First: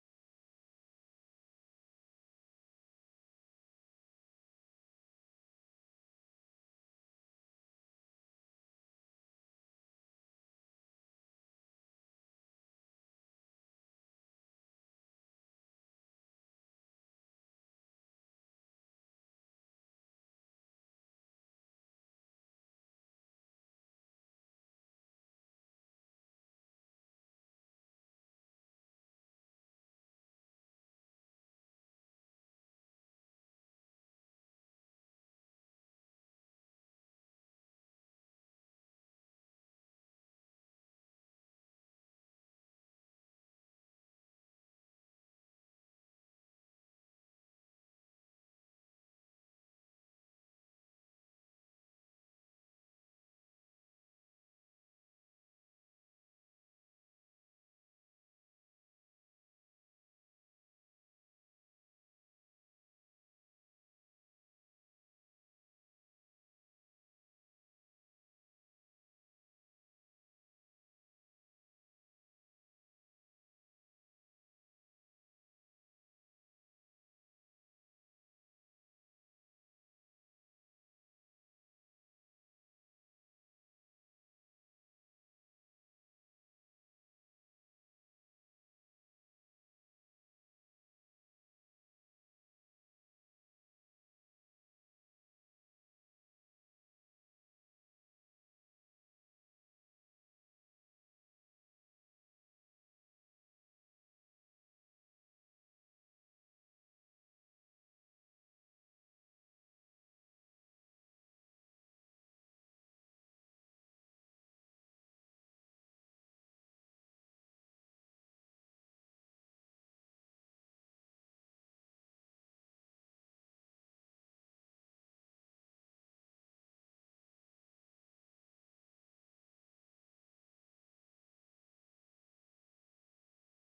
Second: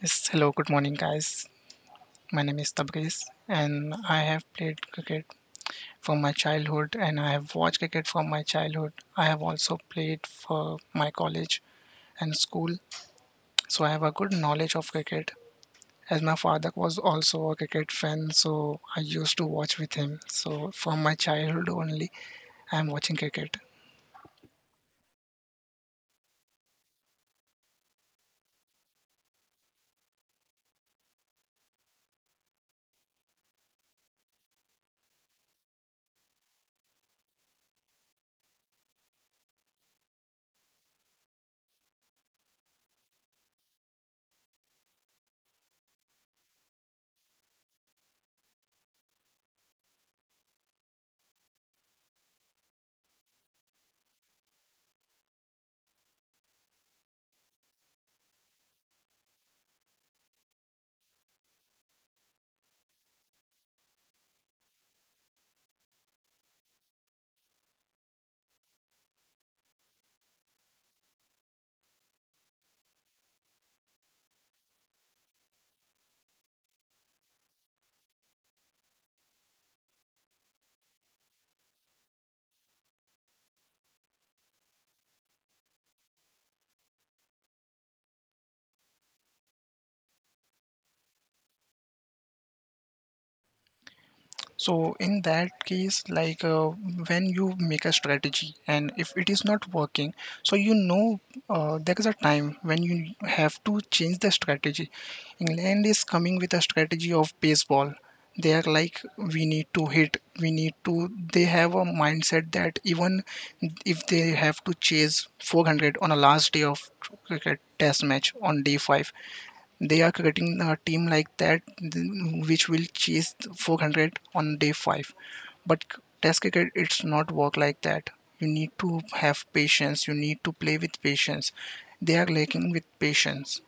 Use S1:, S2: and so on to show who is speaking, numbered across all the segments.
S1: Yes, hello, good morning, guys. My name is Tabriz, and I have played cricket from my childhood, and I have watched cricket from my childhood. I have also played for my college and school, so I have a good knowledge of cricket. As my father was also a cricket fan, so I used to watch with him. So from my childhood only, I am watching cricket. So in that case, when you make a strategy and if it is not working, so there is a time when you have to change the strategy. England is coming with a strategy of baseball. They are like, we need to hit, we need to. They have a mindset that even if they have to chase 400 on a last day of cricket test match on day five, they are creating a team which will chase the 400 on day 5. Test cricket, it's not work like that. You need to have patience. You need to play with patience. They are lacking with patience.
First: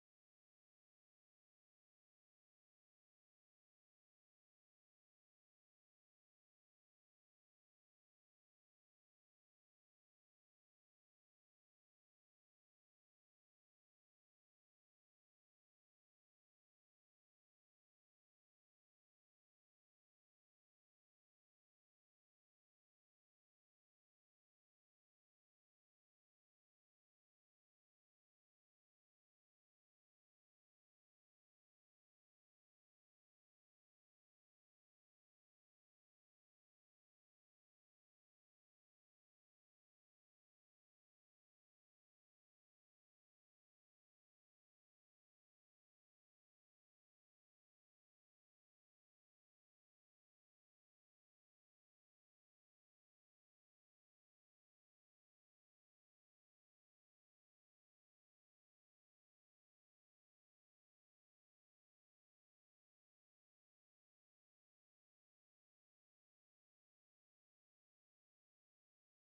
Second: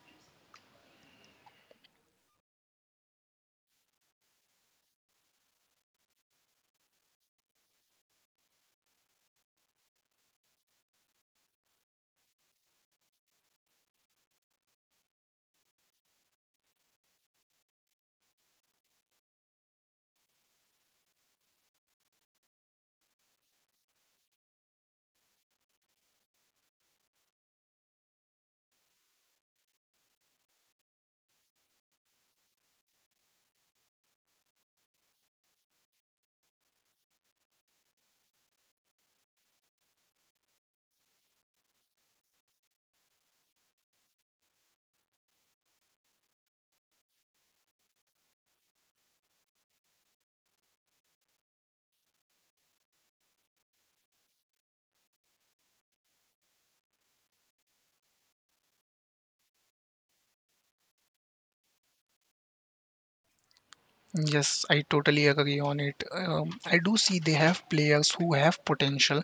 S1: Yes, I totally agree on it. I do see they have players who have potential.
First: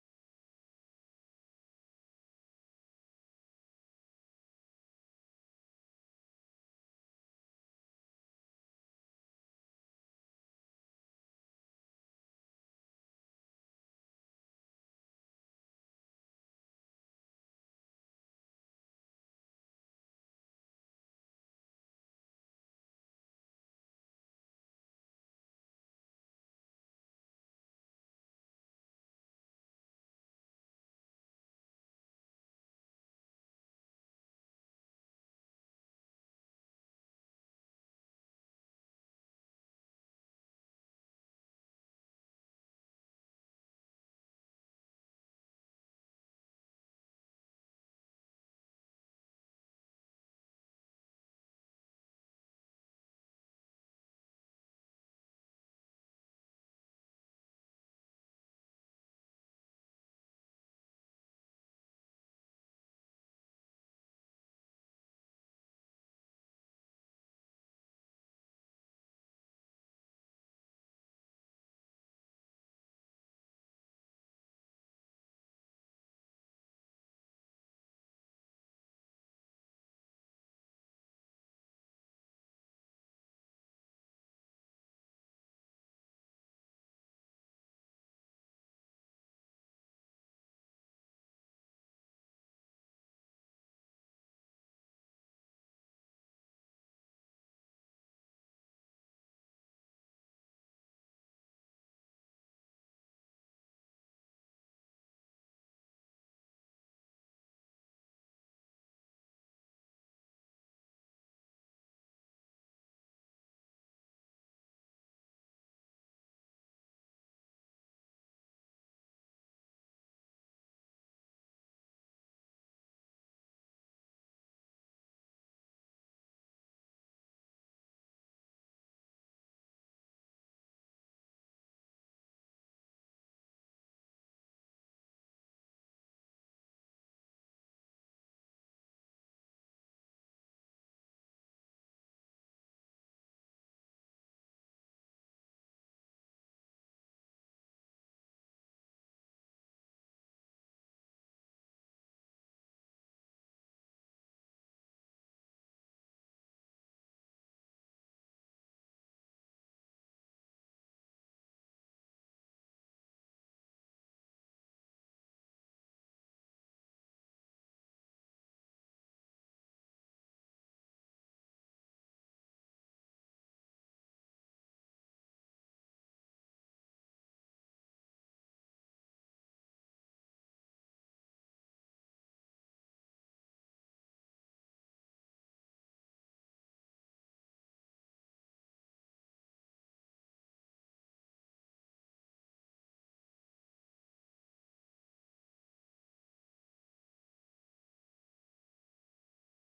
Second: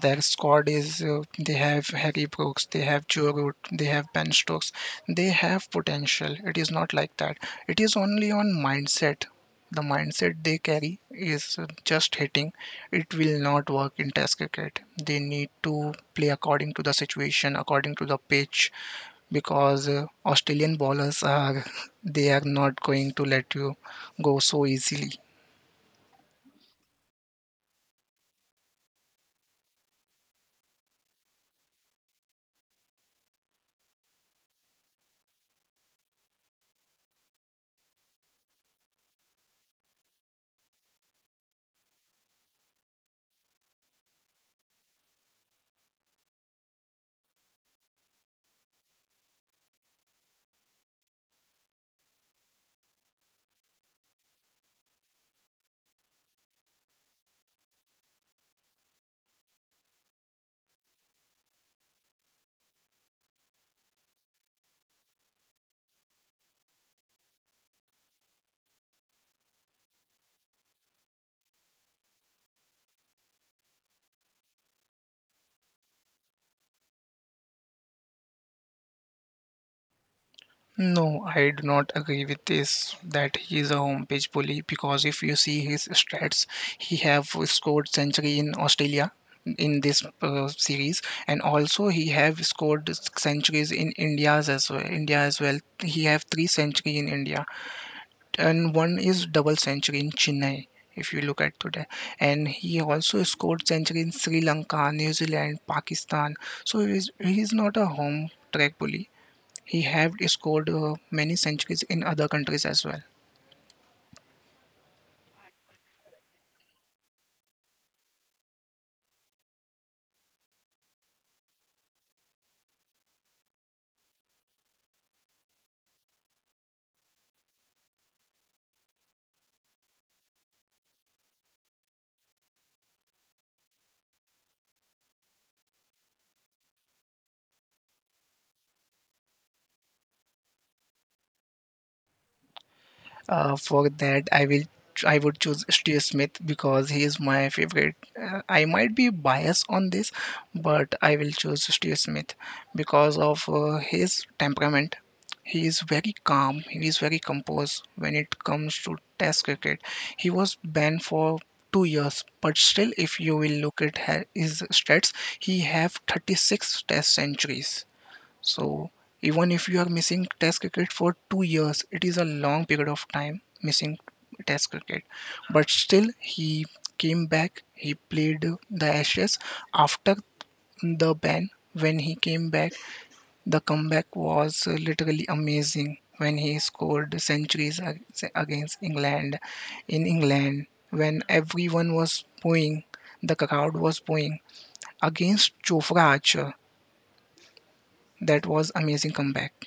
S1: Their squad is they have Harry Brooks, they have Joe Root, they have Ben Stokes. They have potential. It is not like that. It is only on mindset. The mindset they carry is just hitting. It will not work in Test cricket. They need to play according to the situation, according to the pitch, because Australian bowlers are they are not going to let you go so easily. No, I do not agree with this that he is a home page bully because if you see his stats, he have scored century in Australia in this series and also he have scored centuries in India's as well. India as well. He have three century in India and one is double century in Chennai if you look at today, and he also scored century in Sri Lanka, New Zealand, Pakistan. So he is not a home track bully. He have scored many centuries in other countries as well. For that, I would choose Steve Smith because he is my favorite. I might be biased on this, but I will choose Steve Smith because of his temperament. He is very calm. He is very composed when it comes to Test cricket. He was banned for 2 years, but still, if you will look at his stats, he have 36 Test centuries. So even if you are missing test cricket for 2 years, it is a long period of time missing test cricket. But still, he came back. He played the Ashes after the ban. When he came back, the comeback was literally amazing. When he scored against England, in England, when everyone was booing, the crowd was booing against Jofra Archer. That was amazing comeback.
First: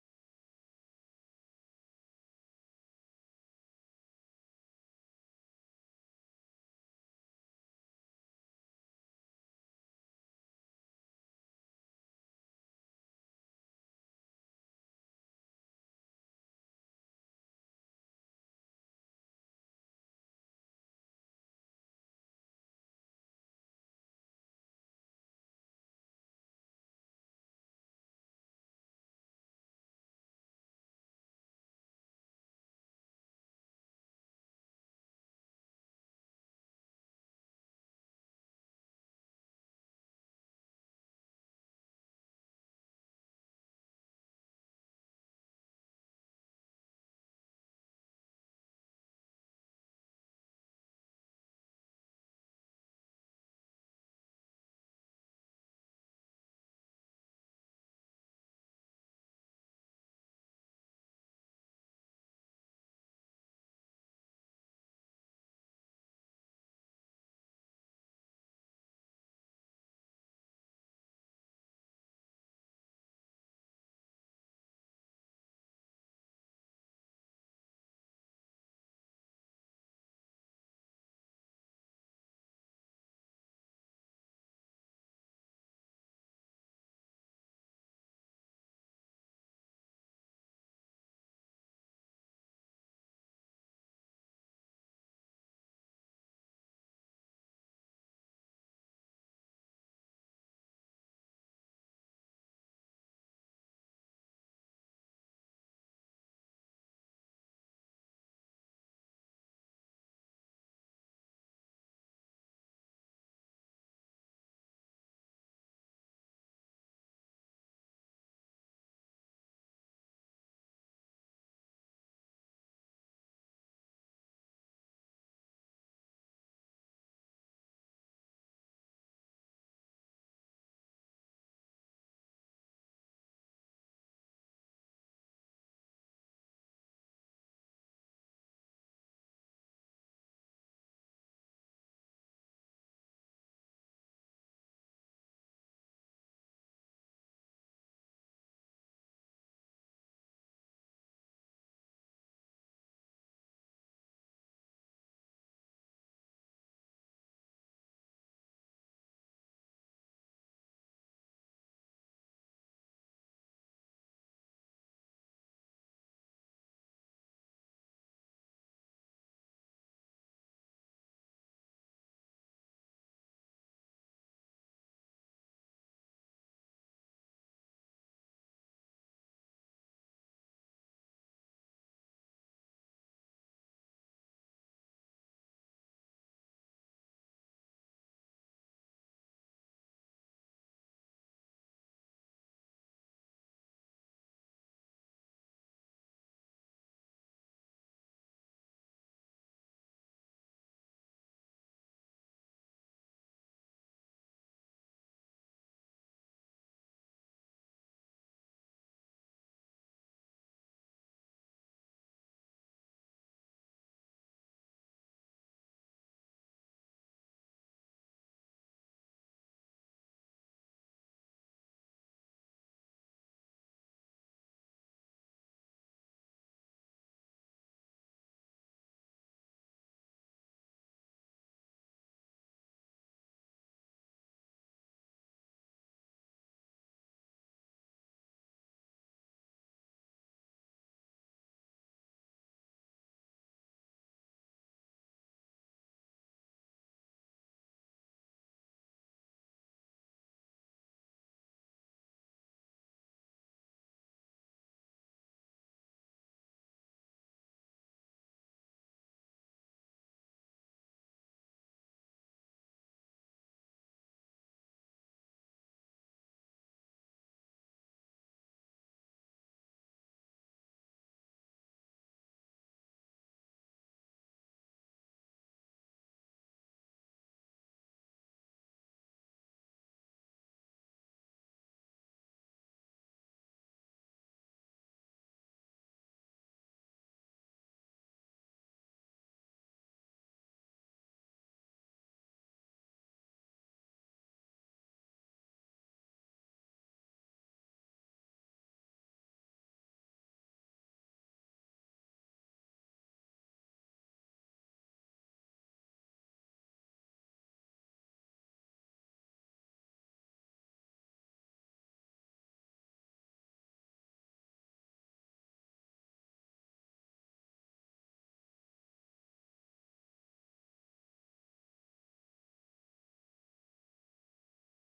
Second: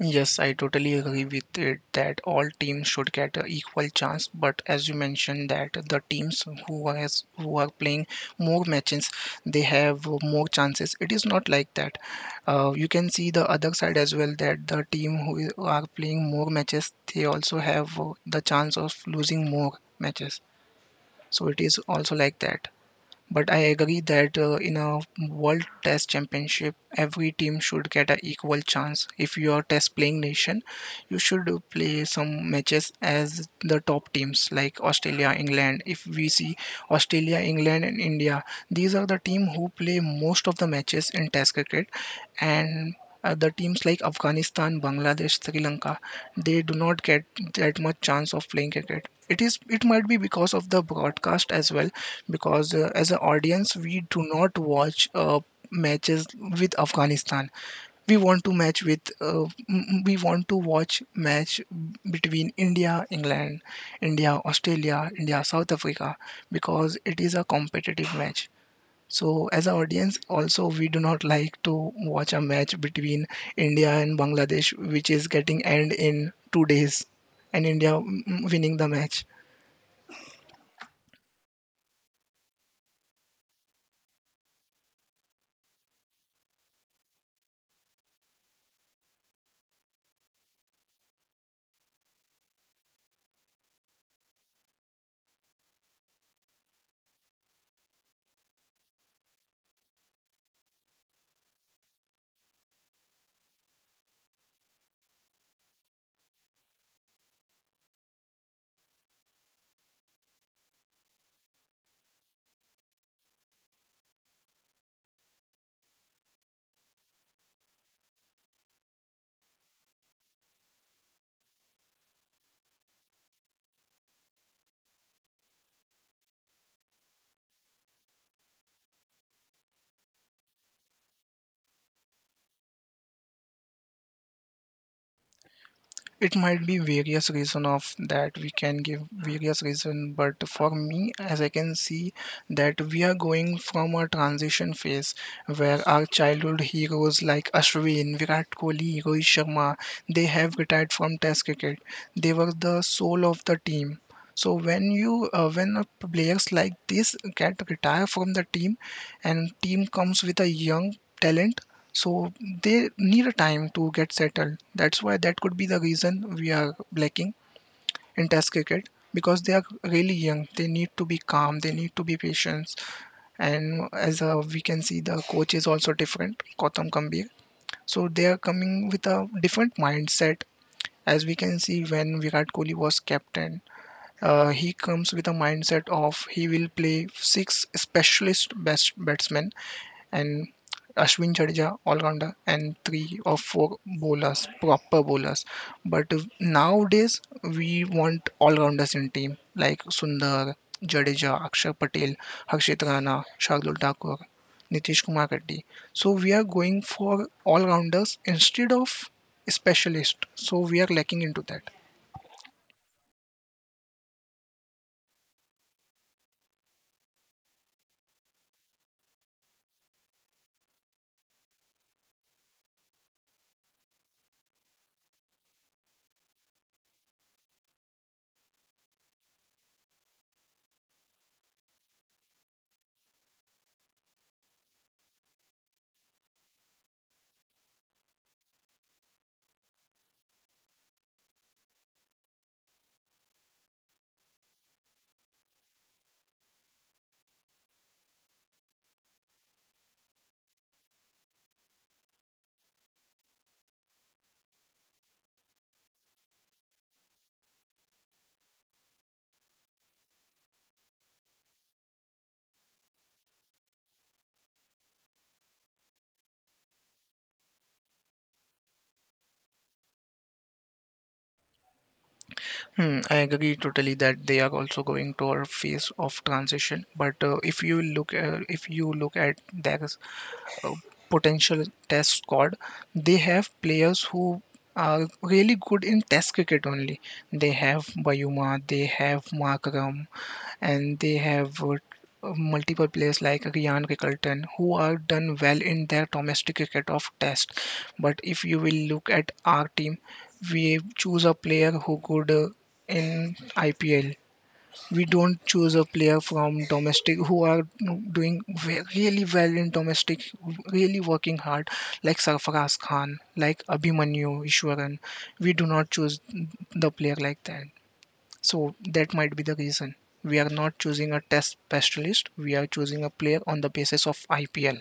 S1: Yes, I totally agree with it that all teams should get an equal chance. But as you mentioned, that the teams who are playing more matches, they have more chances. It is not like that. You can see the other side as well that the team are playing more matches, they also have the chance of losing more matches. So it is also like that. But I agree that in a World Test Championship, every team should get an equal chance. If you are test playing nation, you should play some matches as the top teams like Australia, England. If we see Australia, England, and India, these are the team who play most of the matches in test cricket, and the teams like Afghanistan, Bangladesh, Sri Lanka, they do not get that much chance of playing cricket. It is it might be because of the broadcast as well, because as an audience we do not watch matches with Afghanistan, we want to match with we want to watch match between India, England, India, Australia, India, South Africa, because it is a competitive match. So as an audience, also we do not like to watch a match between India and Bangladesh, which is getting end in 2 days, and India winning the match. It might be various reason of that, we can give various reason, but for me as I can see that we are going from a transition phase where our childhood heroes like Ashwin, Virat Kohli, Rohit Sharma, they have retired from test cricket. They were the soul of the team. So when players like this get retire from the team, and team comes with a young talent, so they need a time to get settled. That's why that could be the reason we are lacking in Test cricket, because they are really young. They need to be calm. They need to be patient. And as we can see, the coach is also different, Gautam Gambhir. So they are coming with a different mindset. As we can see, when Virat Kohli was captain, he comes with a mindset of he will play six specialist best batsmen, and Ashwin, Jadeja, all-rounder, and 3 or 4 bowlers, proper bowlers. But nowadays, we want all-rounders in team like Sundar, Jadeja, Akshar Patel, Harshit Rana, Shardul Thakur, Nitish Kumar Reddy. So we are going for all-rounders instead of specialist. So we are lacking into that. Hmm, I agree totally that they are also going to a phase of transition. But if you look at their potential test squad, they have players who are really good in test cricket only. They have Bayuma, they have Markram, and they have multiple players like Ryan Rickelton who are done well in their domestic cricket of test. But if you will look at our team, we choose a player who good in IPL. We don't choose a player from domestic who are really well in domestic, really working hard, like Sarfaraz Khan, like Abhimanyu Ishwaran. We do not choose the player like that. So that might be the reason. We are not choosing a test specialist. We are choosing a player on the basis of IPL.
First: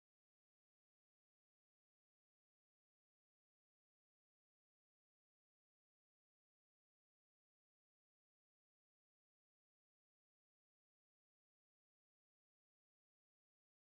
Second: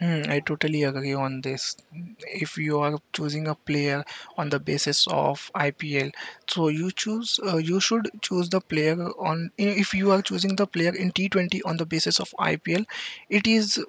S1: Hmm, I totally agree on this. If you are choosing a player on the basis of IPL, so you should choose the player on if you are choosing the player in T20 on the basis of IPL, it is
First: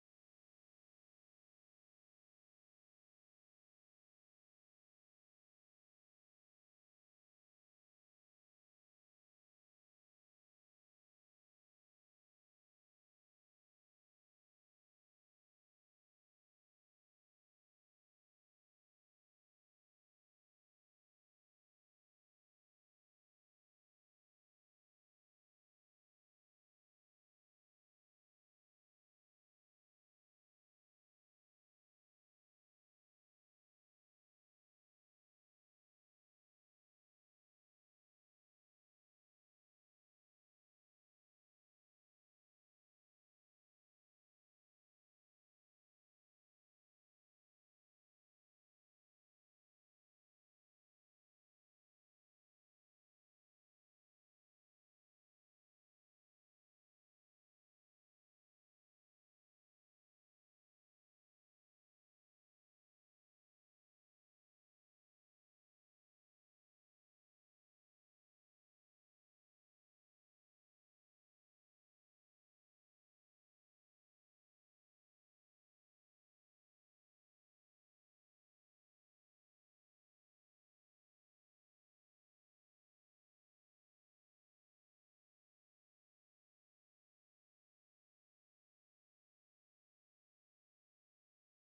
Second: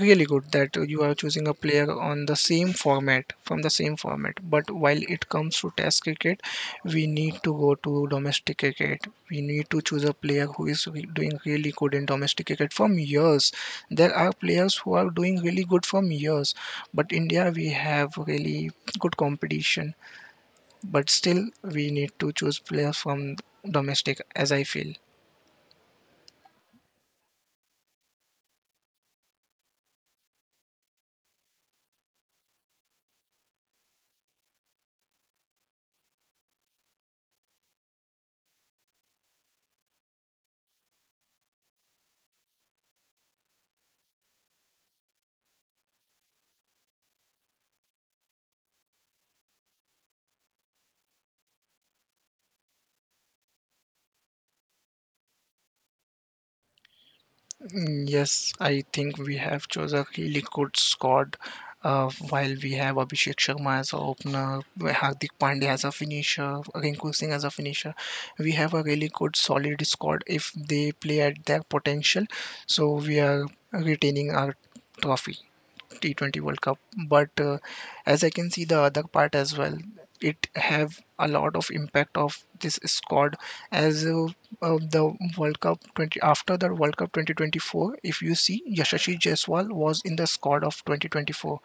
S1: really good that you are choosing a player on the same format from the same format. But while it comes to test cricket, we need to go to domestic cricket. We need to choose a player who is doing really good in domestic cricket from years. There are players who are doing really good from years, but India, we have really good competition. But still we need to choose players from domestic, as I feel. Mm, yes, I think we have chose a really good squad. While we have Abhishek Sharma as a opener, Hardik Pandya as a finisher, Rinku Singh as a finisher, we have a really good solid squad if they play at their potential. So we are retaining our trophy. T20 World Cup, but as I can see the other part as well, it have a lot of impact of this squad as the World Cup 20 after the World Cup 2024. If you see, Yashasvi Jaiswal was in the squad of 2024,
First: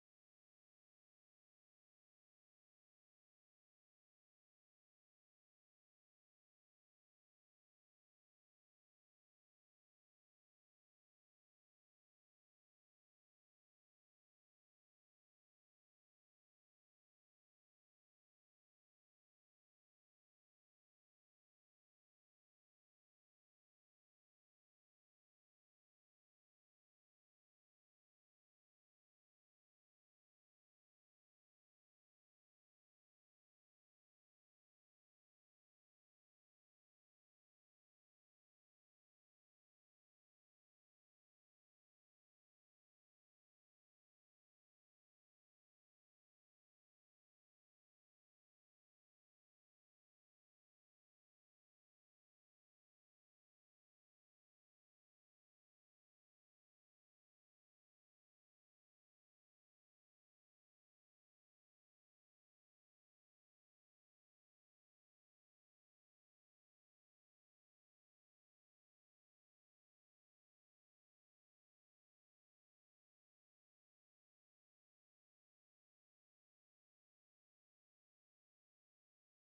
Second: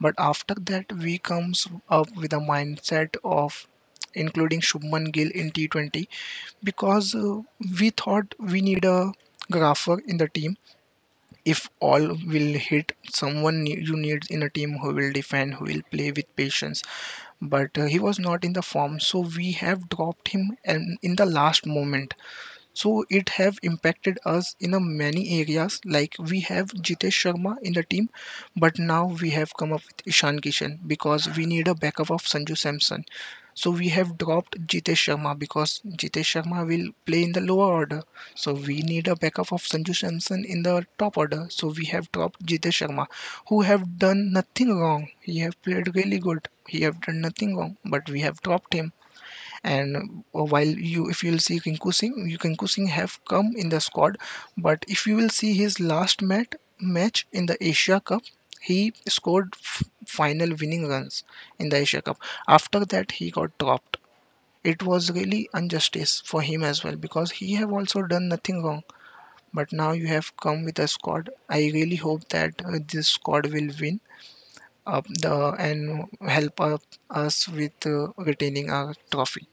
S1: but after that we comes up with a mindset of including Shubman Gill in T20, because we thought we need a grapher in the team. If all will hit you need in a team who will defend, who will play with patience. But he was not in the form, so we have dropped him and in the last moment, so it have impacted us in a many areas. Like we have Jitesh Sharma in the team, but now we have come up with Ishan Kishan because we need a backup of Sanju Samson. So we have dropped Jitesh Sharma because Jitesh Sharma will play in the lower order. So we need a backup of Sanju Samson in the top order. So we have dropped Jitesh Sharma, who have done nothing wrong. He have played really good. He have done nothing wrong, but we have dropped him, and while you if you'll see Rinku Singh, Rinku Singh have come in the squad, but if you will see match in the Asia Cup, he scored final winning runs in the Asia Cup. After that, he got dropped. It was really injustice for him as well because he have also done nothing wrong. But now you have come with a squad. I really hope that this squad will win up the and help up us with retaining our trophy.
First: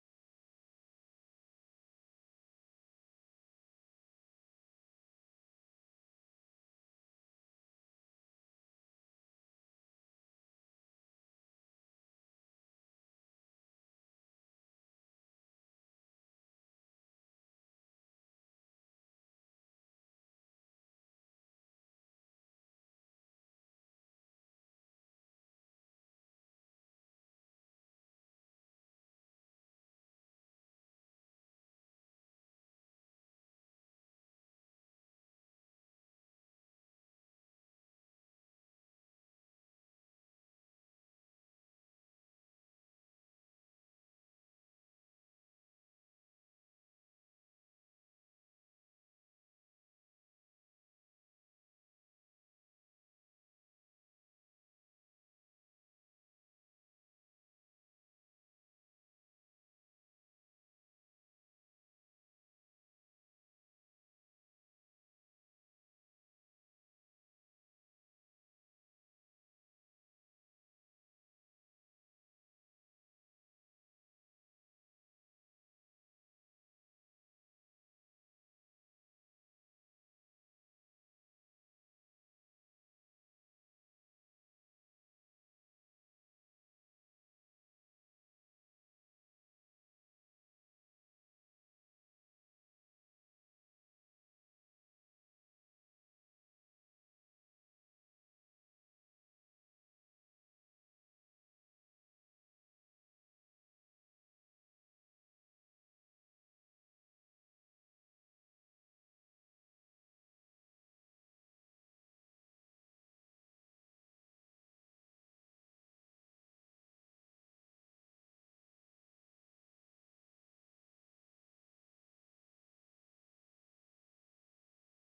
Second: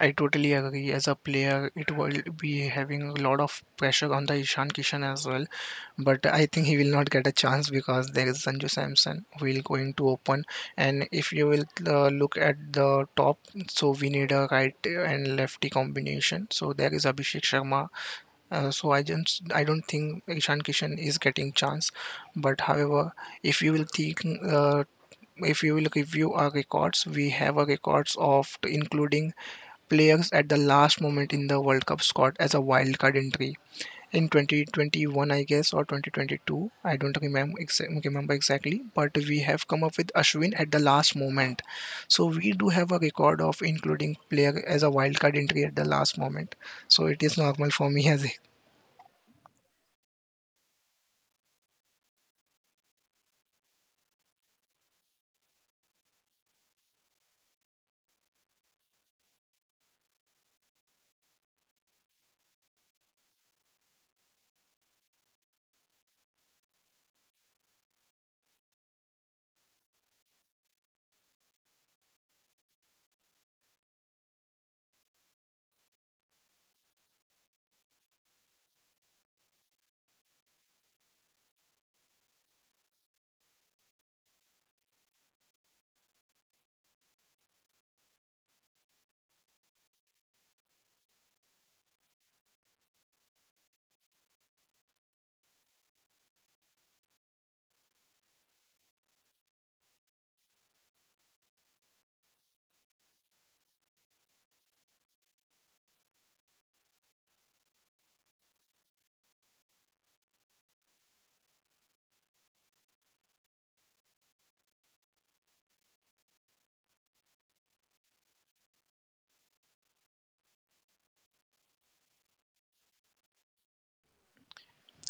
S1: I totally agree. As a player, it will be having a lot of pressure on the Ishan Kishan as well. But I think he will not get a chance because there is Sanju Samson who will going to open. And if you will look at the top, so we need a right and lefty combination. So there is Abhishek Sharma. So I don't think Ishan Kishan is getting chance. But however, if you will think uh, if you will review our records, we have a records of including players at the last moment in the World Cup squad as a wildcard entry in 2021, I guess, or 2022. I don't remember exactly, but we have come up with Ashwin at the last moment. So we do have a record of including player as a wildcard entry at the last moment. So it is normal for me as a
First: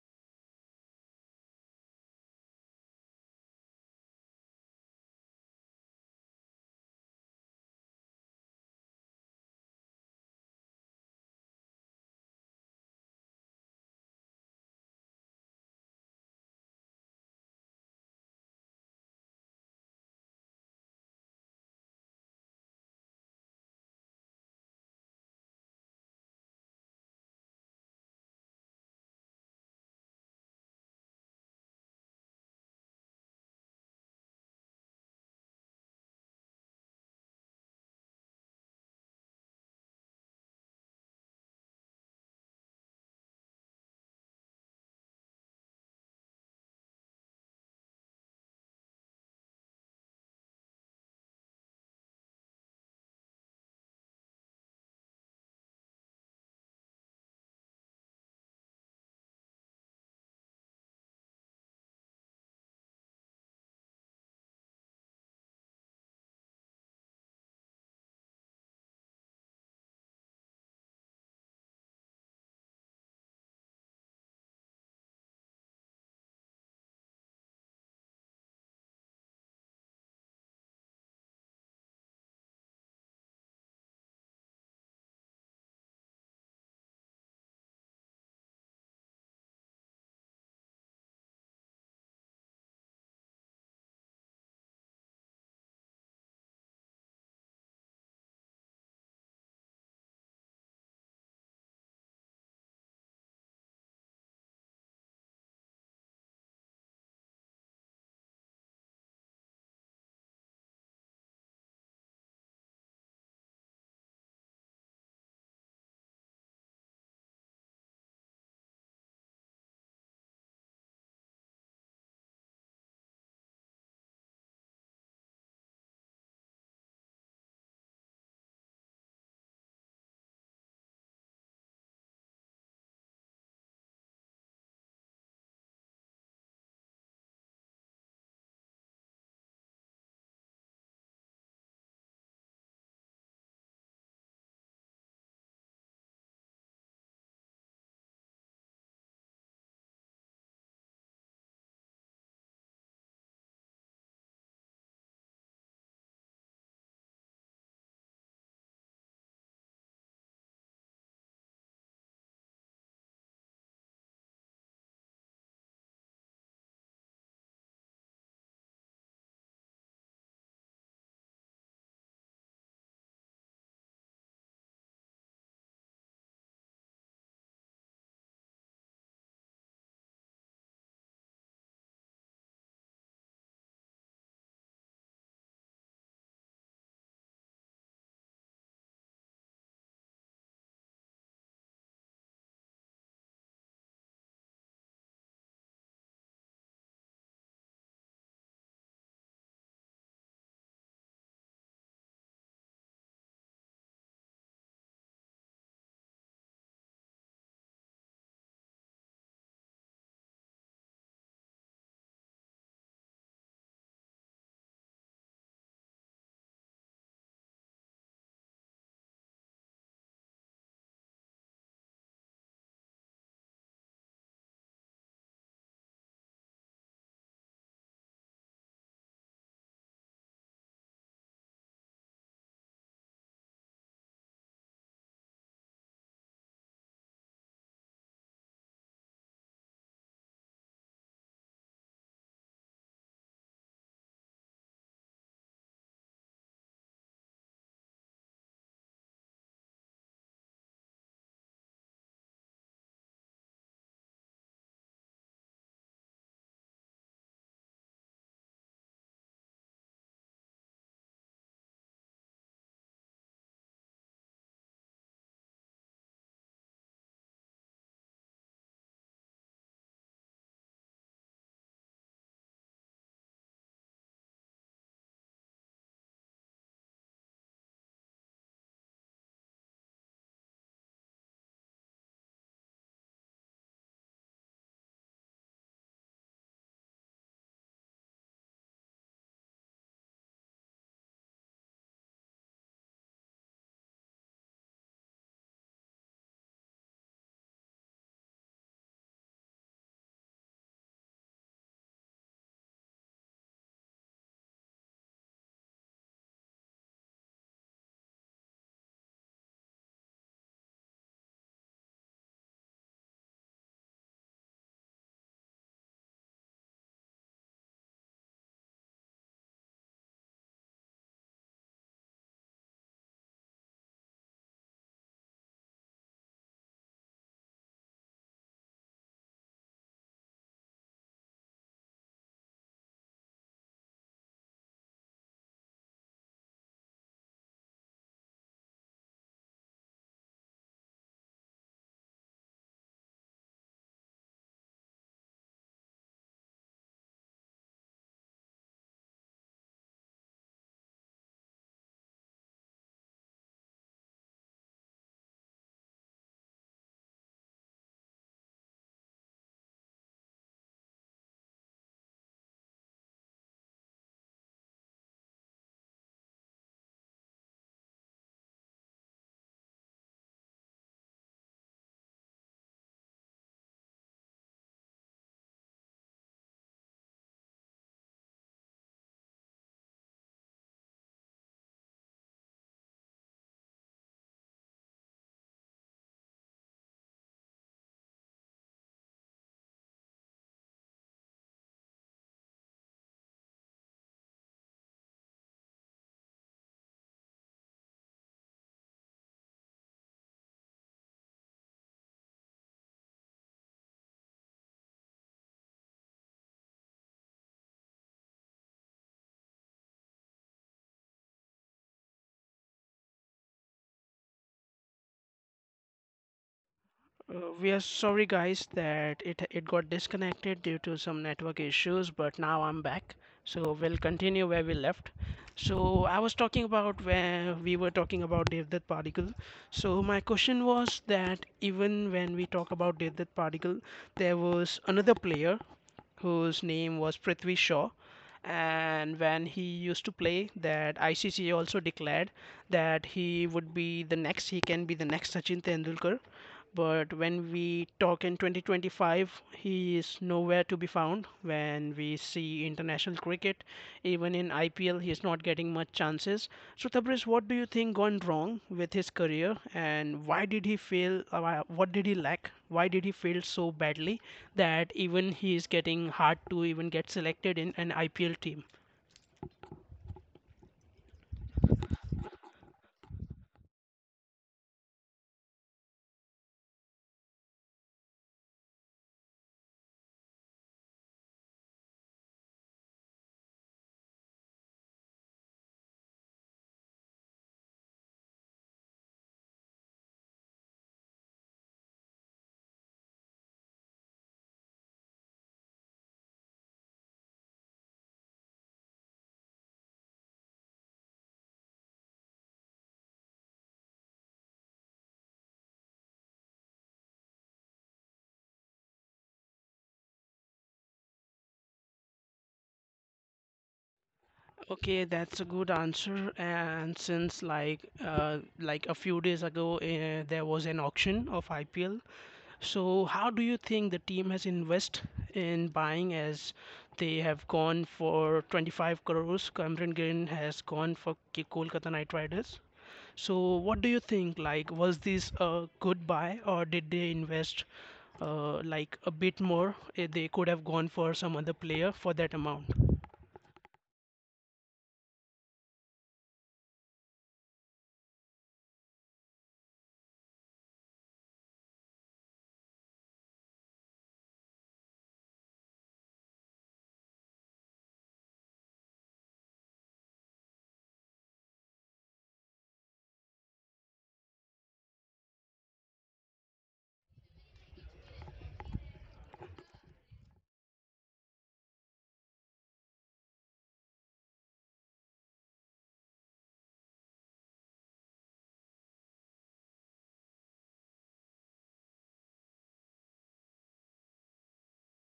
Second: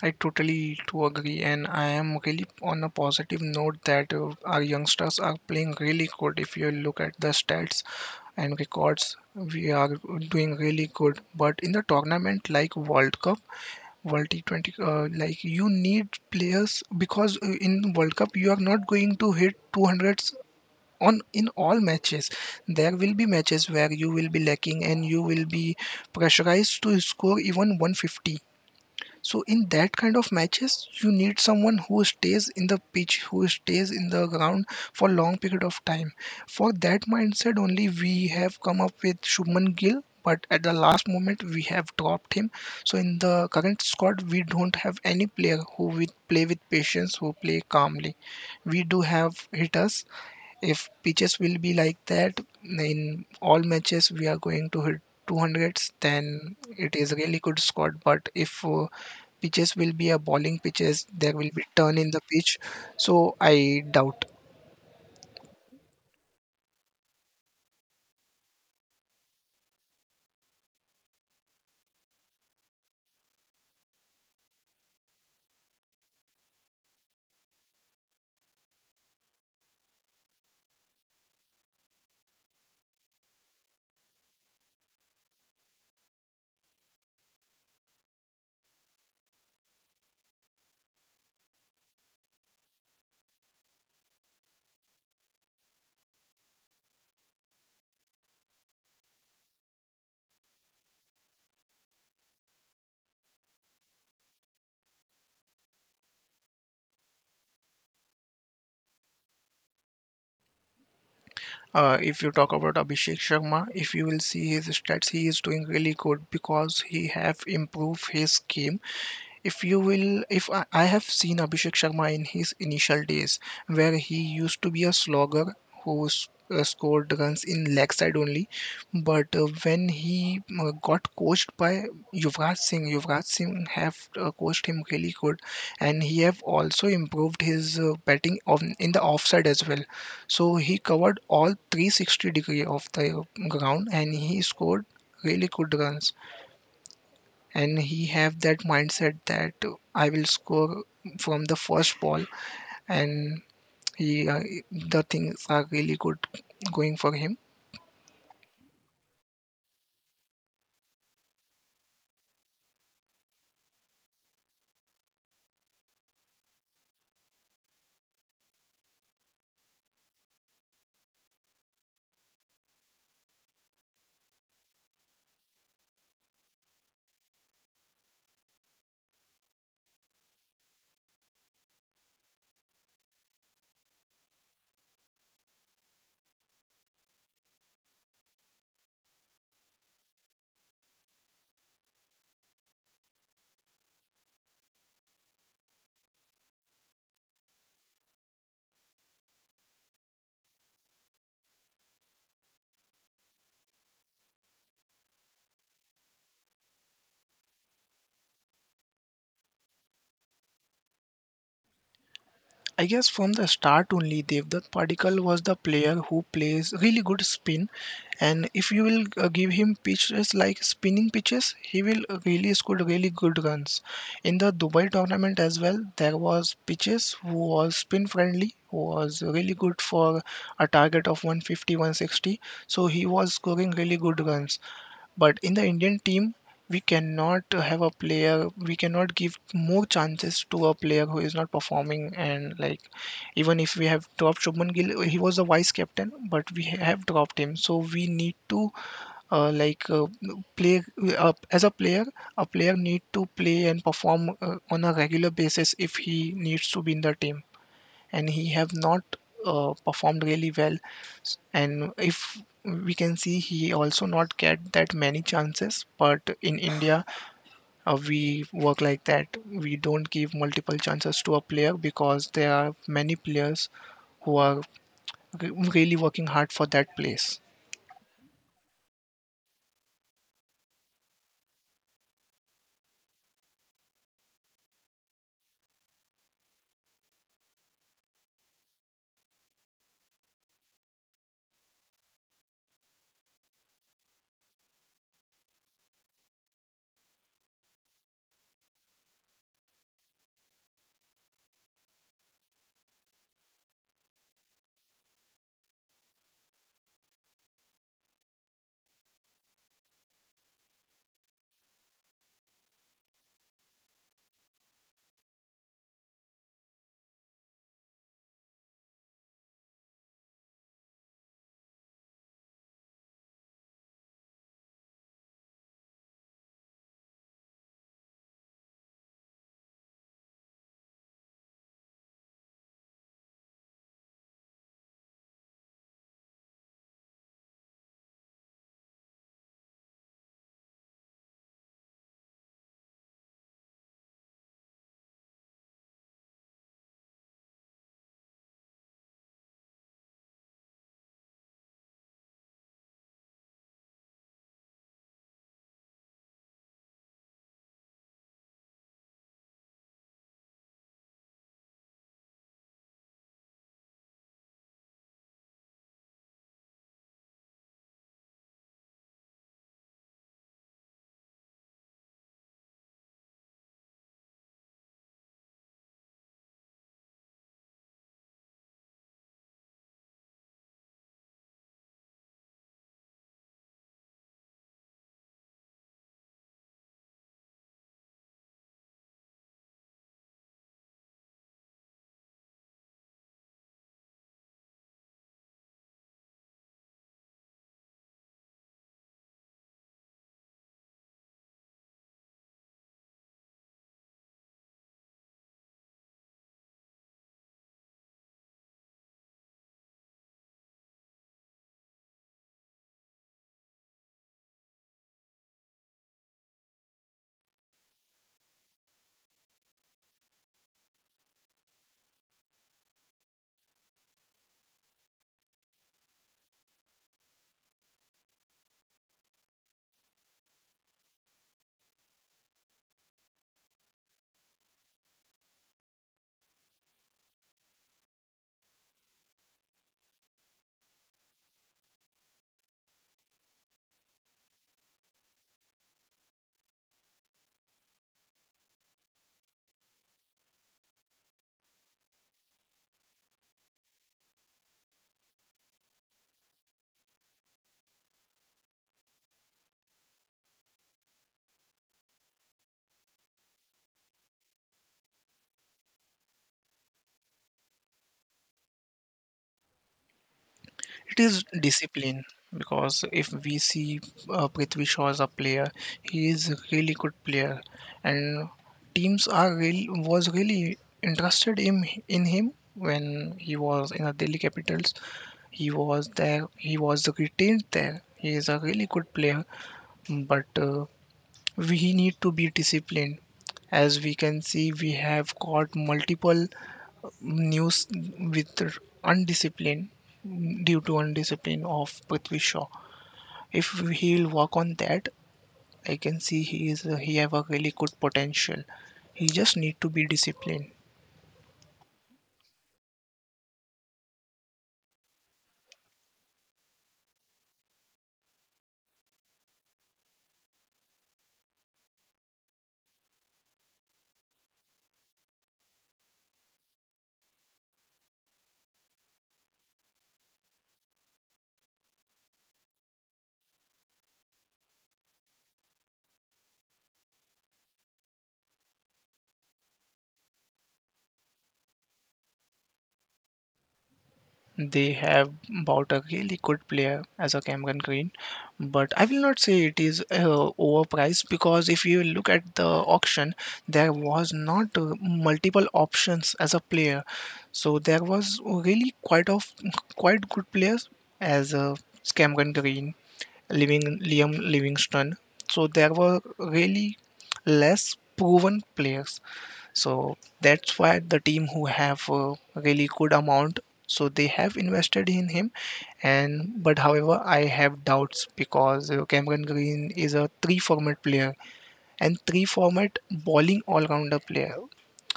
S1: I totally to agree, and I am really on a positive note that our youngsters are playing really good. If you look at the stats, and records we are doing really good but in the tournament like world cup world t20 like you need players because in world cup you are not going to hit 200s on in all matches there will be matches where you will be lacking and you will be pressurized to score even 150 so in that kind of matches, you need someone who stays in the pitch, who stays in the ground for long period of time. For that mindset only we have come up with Shubman Gill, but at the last moment we have dropped him. So in the current squad, we don't have any player who will play with patience, who play calmly. We do have hitters. If pitches will be like that in all matches, we are going to hit 200s. Then it is really good squad. But if pitches will be a bowling pitches there will be turn in the pitch so I doubt if you talk about Abhishek Sharma if you will see his stats he is doing really good because he have improved his game if you will if I have seen Abhishek Sharma in his initial days where he used to be a slogger who scored runs in leg side only but when he got coached by Yuvraj Singh have coached him really good and he have also improved his batting on in the offside as well so he covered all 360 degree of the ground and he scored really good runs and he have that mindset that I will score from the first ball and he the things are really good going for him. I guess from the start only Devdutt Padikal was the player who plays really good spin and if you will give him pitches like spinning pitches he will really score really good runs in the Dubai tournament as well there was pitches who was spin friendly who was really good for a target of 150 160 so he was scoring really good runs but in the Indian team, we cannot have a player, we cannot give more chances to a player who is not performing. And like, even if we have dropped Shubman Gill, he was the vice captain, but we have dropped him. So we need to uh, like uh, play as a player need to play and perform on a regular basis if he needs to be in the team and he have not performed really well And if we can see he also not get that many chances but in India we work like that we don't give multiple chances to a player because there are many players who are really working hard for that place.
S2: We are sorry, guys, that it got disconnected due to some network issues, but now I'm back. So we'll continue where we left. So I was talking about where we were talking about Devdutt particle. So my question was that even when we talk about Devdutt particle, there was another player whose name was Prithvi Shaw. And when he used to play, that ICC also declared that he would be the next, he can be the next Sachin Tendulkar, but when we talk in 2025, he is nowhere to be found. When we see international cricket, even in IPL, he is not getting much chances. So, Tabriz, what do you think gone wrong with his career, and why did he fail? What did he lack? Why did he fail so badly that even he is getting hard to even get selected in an IPL team?
S1: It is discipline because if we see Prithvi Shaw as a player, he is a really good player, and teams are really was really interested in him when he was in the Delhi Capitals. He was there. He was retained there. He is a really good player, but we need to be disciplined. As we can see, we have got multiple news with undiscipline due to undiscipline of Prithvi Shaw. If he'll work on that, I can see he have a really good potential. He just need to be disciplined.
S2: Okay, that's a good answer. And since like a few days ago, there was an auction of IPL. So, how do you think the team has invest in buying as they have gone for 25 crores? Cameron Green has gone for Kolkata Knight Riders. So, what do you think? Like, was this a good buy or did they invest like a bit more? They could have gone for some other player for that amount.
S1: They have bought a really good player as a Cameron Green, but I will not say it is overpriced because if you look at the auction, there was not multiple options as a player, so there was really quite good players as Cameron Green, Living Liam Livingston. So there were really less proven players so that's why the team who have a really good amount, so they have invested in him. And but however, I have doubts because Cameron Green is a three-format player and three-format bowling all-rounder player.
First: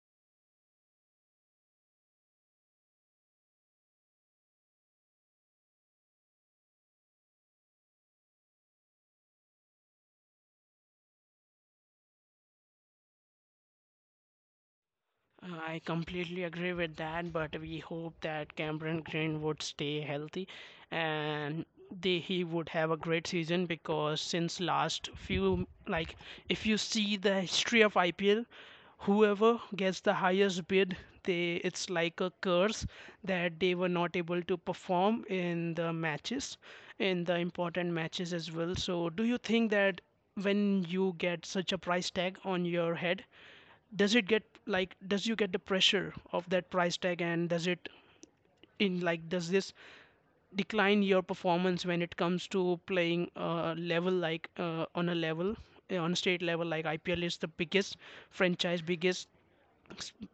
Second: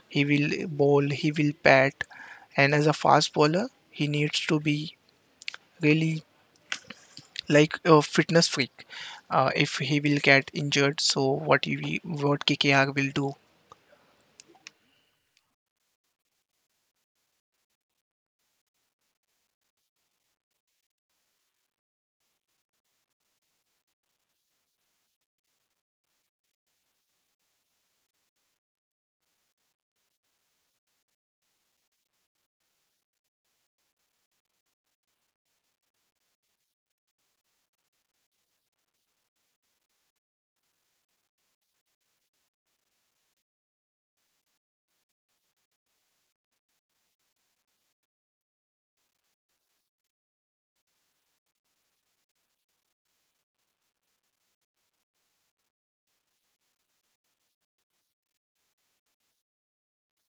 S1: He will bowl, he will bat, and as a fast bowler, he needs to be really like a fitness freak. If he will get injured, so what KKR will do?
S2: I completely agree with that, but we hope that Cameron Green would stay healthy and he would have a great season, because since last few, like, if you see the history of IPL, whoever gets the highest bid, they it's like a curse that they were not able to perform in the matches, in the important matches as well. So do you think that when you get such a price tag on your head, does it get like does you get the pressure of that price tag, and does it in like does this decline your performance when it comes to playing a level like on a level on a state level, like IPL is the biggest franchise, biggest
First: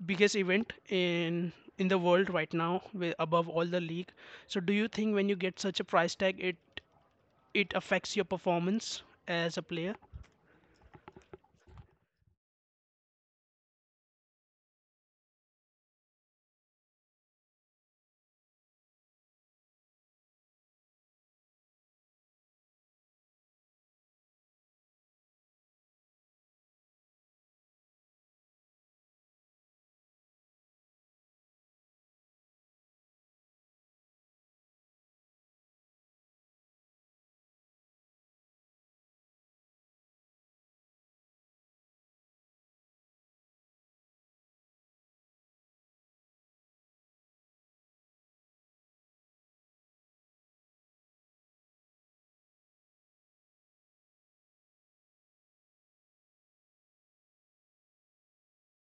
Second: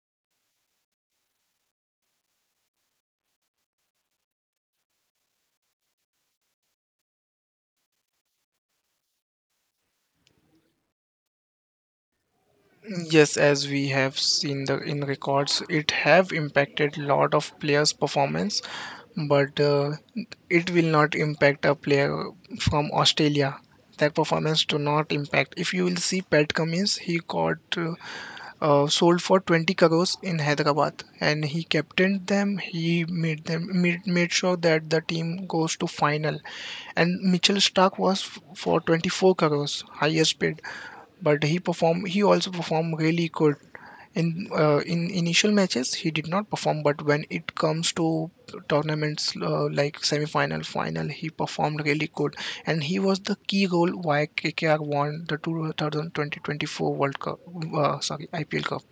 S2: biggest event in the world right now, above all the league. So do you think when you get such a price tag, it affects your performance as a player?
S1: Yes, as we have seen the in records, it have impacted lot of players' performance, but it will not impact a player from Australia. That performance do not impact. If you will see Pat Cummins, he got sold for 20 crores in Hyderabad, and he captained them. He made made sure that the team goes to final. And Mitchell Stark was for 24 crores, highest paid, but he performed. He also performed really good in initial matches he did not perform but when it comes to tournaments like semi-final final he performed really good and he was the key goal why KKR won the 2024 World Cup sorry IPL Cup.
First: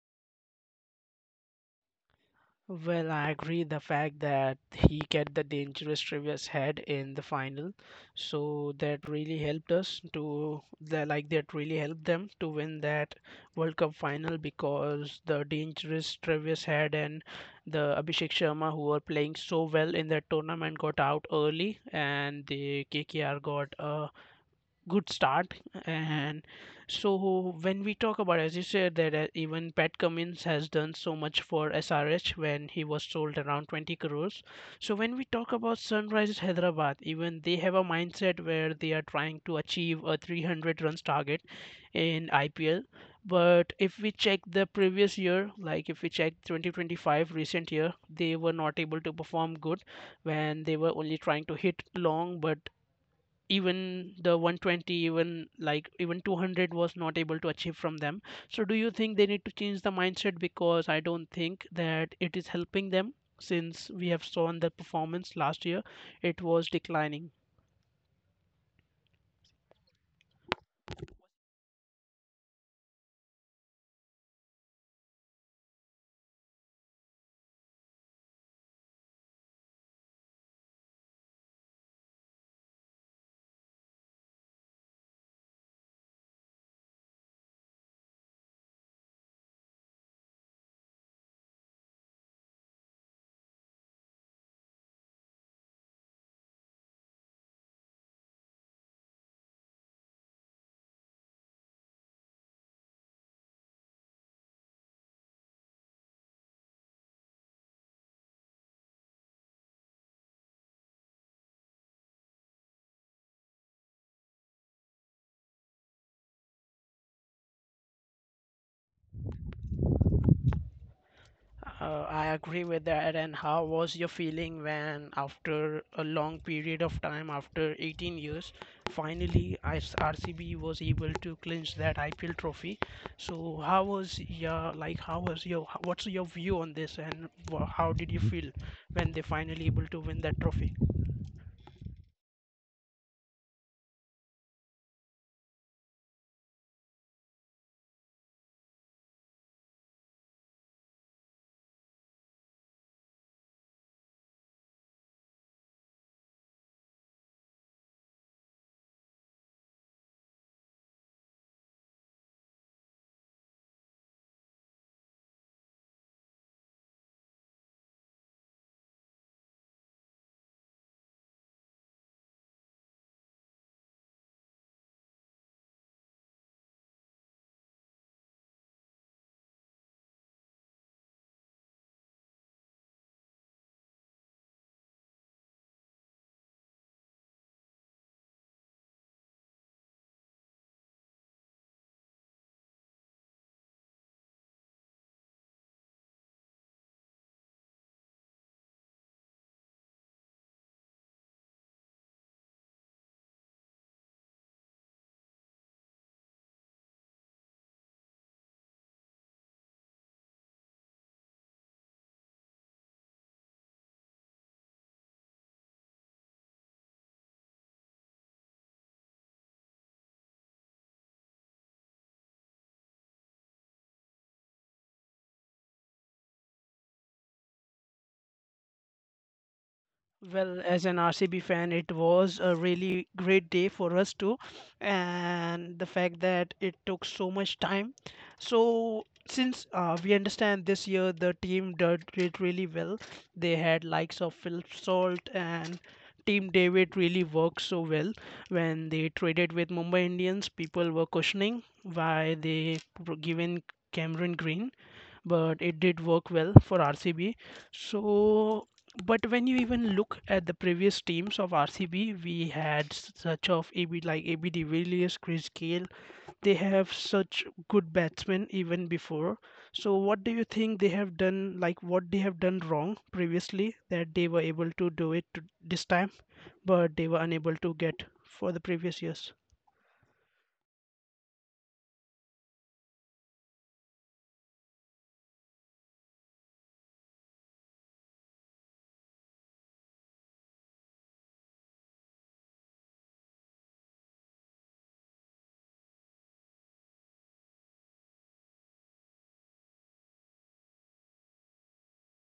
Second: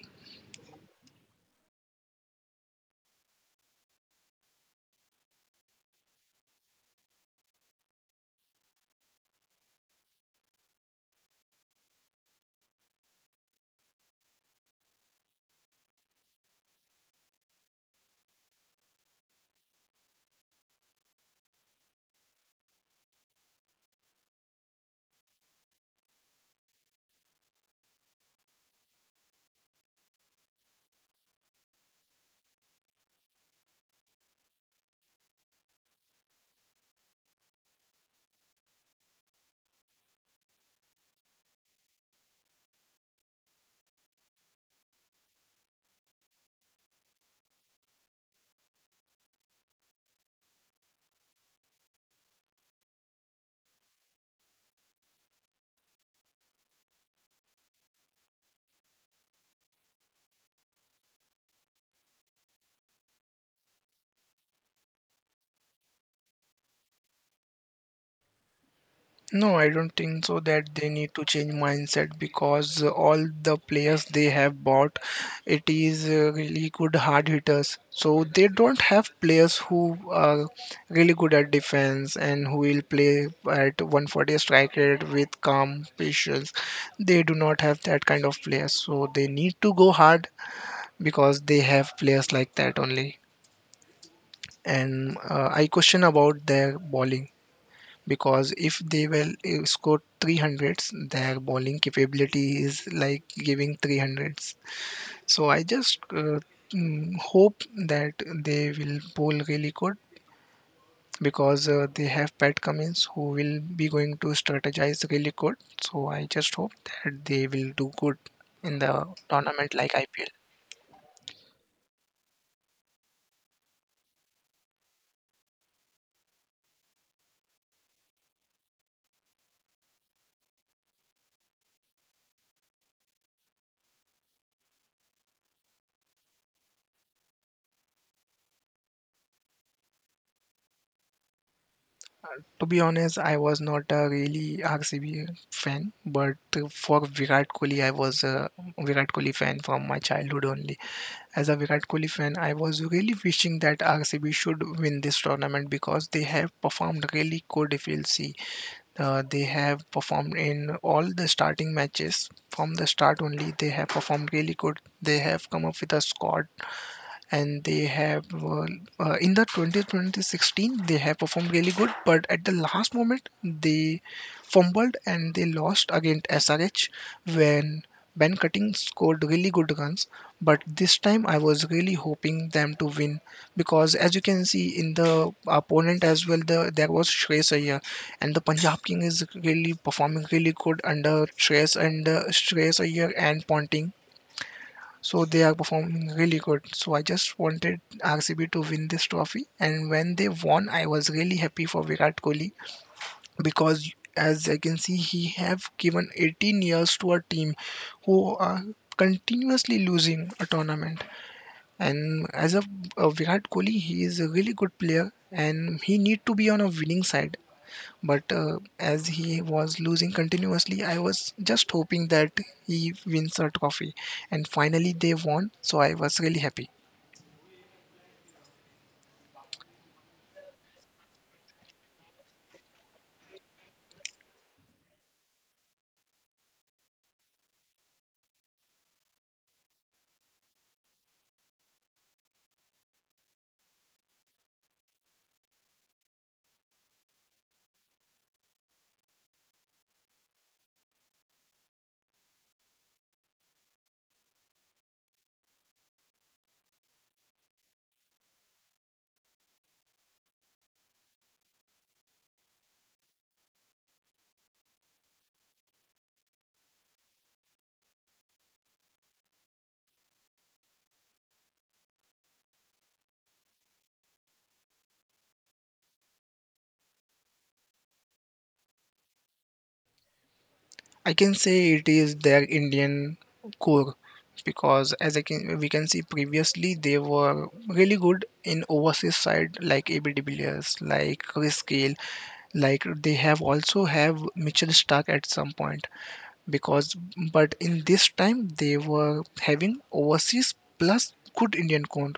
S2: Well, I agree the fact that he get the dangerous reverse head in the final, so that really helped us to that like that really helped them to win that World Cup final, because the dangerous reverse head and the Abhishek Sharma who were playing so well in that tournament got out early and the KKR got a good start. And so when we talk about, as you said, that even Pat Cummins has done so much for SRH when he was sold around 20 crores. So when we talk about Sunrisers Hyderabad, even they have a mindset where they are trying to achieve a 300 runs target in IPL. But if we check the previous year, like if we check 2025 recent year, they were not able to perform good when they were only trying to hit long, but even the 120, even like, even 200 was not able to achieve from them. So do you think they need to change the mindset, because I don't think that it is helping them, since we have shown the performance last year it was declining.
S1: No, I don't think so that they need to change mindset because all the players they have bought, it is really good hard hitters. So they don't have players who are really good at defense and who will play at 140 strike rate with calm patience. They do not have that kind of players. So they need to go hard because they have players like that only. And I question about their bowling because if they will score 300s their bowling capability is like giving 300s so I just hope that they will bowl really good because they have Pat Cummins who will be going to strategize really good so I just hope that they will do good in the tournament like IPL.
S2: I agree with that. And how was your feeling when, after a long period of time, after 18 years, finally IS RCB was able to clinch that IPL trophy? So, how was your like? How was your? What's your view on this? And how did you feel when they finally able to win that trophy?
S1: To be honest, I was not a really RCB fan, but for Virat Kohli, I was a Virat Kohli fan from my childhood only. As a Virat Kohli fan, I was really wishing that RCB should win this tournament because they have performed really good. If you'll see, they have performed in all the starting matches from the start only. They have performed really good. They have come up with a squad and they have in the 2016 they have performed really good but at the last moment they fumbled and they lost against SRH when Ben Cutting scored really good runs but this time I was really hoping them to win because as you can see in the opponent as well there was Shreyas Iyer and the Punjab King is really performing really good under Shreyas and Shreyas Iyer and Ponting so they are performing really good. So I just wanted RCB to win this trophy, and when they won, I was really happy for Virat Kohli because as I can see, he have given 18 years to a team who are continuously losing a tournament. And a Virat Kohli, he is a really good player, and he need to be on a winning side. But as he was losing continuously, I was just hoping that he wins a trophy. And finally, they won, so I was really happy.
S2: Well, as an RCB fan, it was a really great day for us too, and the fact that it took so much time. So, since we understand, this year the team did it really well. They had likes of Phil Salt, and Team David really worked so well. When they traded with Mumbai Indians, people were questioning why they were given Cameron Green, but it did work well for RCB. So, but when you even look at the previous teams of RCB, we had such of AB, like AB de Villiers, Chris Gayle. They have such good batsmen even before. So, what do you think they have done? Like what they have done wrong previously that they were able to do it this time, but they were unable to get for the previous years?
S1: I can say it is their Indian core because as I can we can see previously they were really good in overseas side like AB de Villiers, like Chris Gayle, like they have also have Mitchell Stark at some point. Because but in this time they were having overseas plus good Indian count.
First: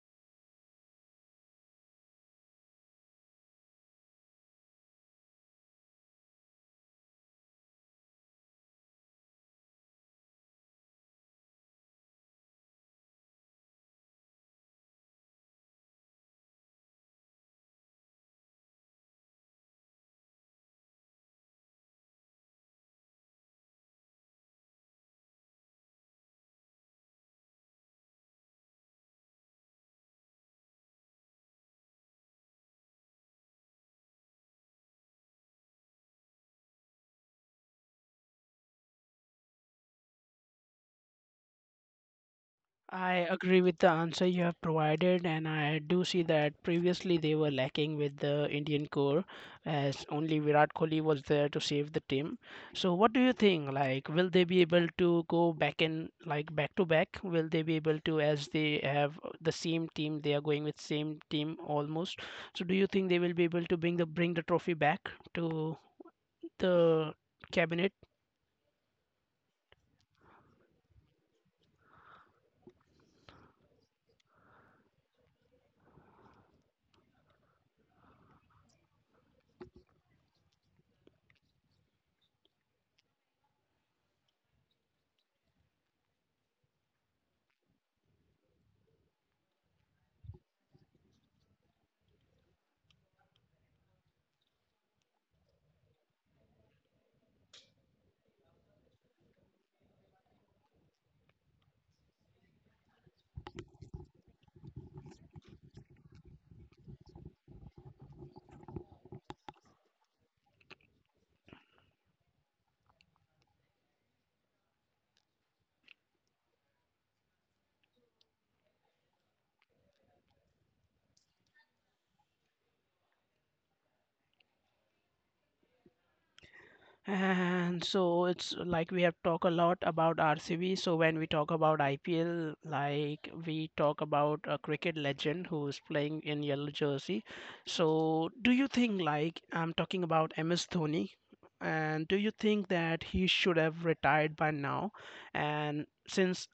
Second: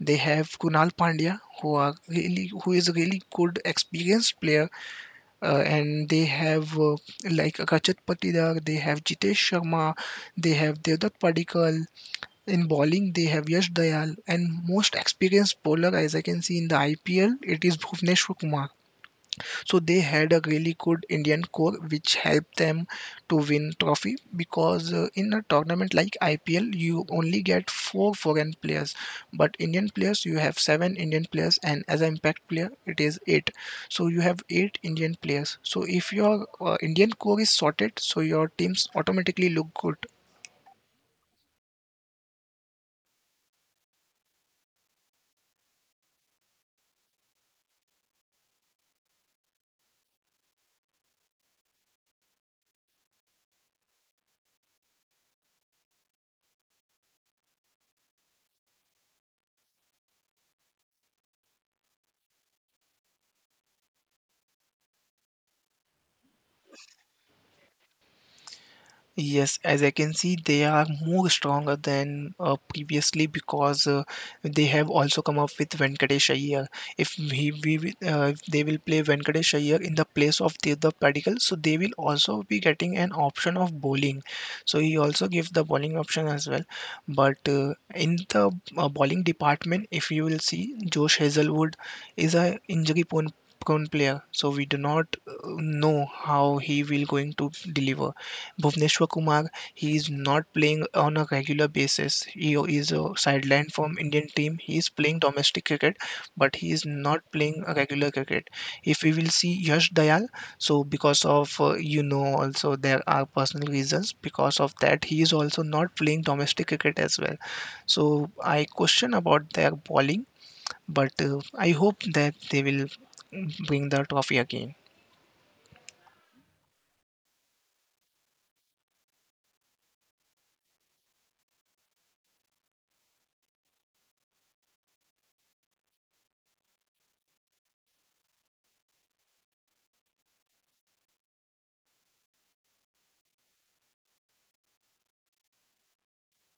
S1: They have Kunal Pandya who are really who is a really good experienced player, and they have like Rajat Patidar, they have Jitesh Sharma, they have Devdutt Padikkal. In bowling, they have Yash Dayal, and most experienced bowler as I can see in the IPL, it is Bhuvneshwar Kumar. So they had a really good Indian core which helped them to win trophy because in a tournament like IPL you only get 4 foreign players, but Indian players you have 7 Indian players, and as an impact player it is 8. So you have 8 Indian players. So if your Indian core is sorted, so your teams automatically look good.
S2: I agree with the answer you have provided, and I do see that previously they were lacking with the Indian core, as only Virat Kohli was there to save the team. So, what do you think? Like, will they be able to go back and, like, back to back? Will they be able to, as they have the same team, they are going with same team almost. So, do you think they will be able to bring the trophy back to the cabinet?
S1: Yes, as I can see, they are more stronger than previously because they have also come up with Venkatesh Iyer. If they will play Venkatesh Iyer in the place of Tirtha Padikkal, so they will also be getting an option of bowling. So he also gives the bowling option as well. But in the bowling department, if you will see, Josh Hazelwood is a injury prone player, so we do not know how he will going to deliver. Bhuvneshwar Kumar, he is not playing on a regular basis. He is sidelined from Indian team. He is playing domestic cricket, but he is not playing a regular cricket. If we will see Yash Dayal, so because of also there are personal reasons. Because of that, he is also not playing domestic cricket as well. So I question about their bowling, but I hope that they will bring the trophy again.
S2: And so it's like we have talked a lot about RCB. So when we talk about IPL, like we talk about a cricket legend who is playing in yellow jersey. So do you think, like, I'm talking about MS Dhoni? And do you think that he should have retired by now? And since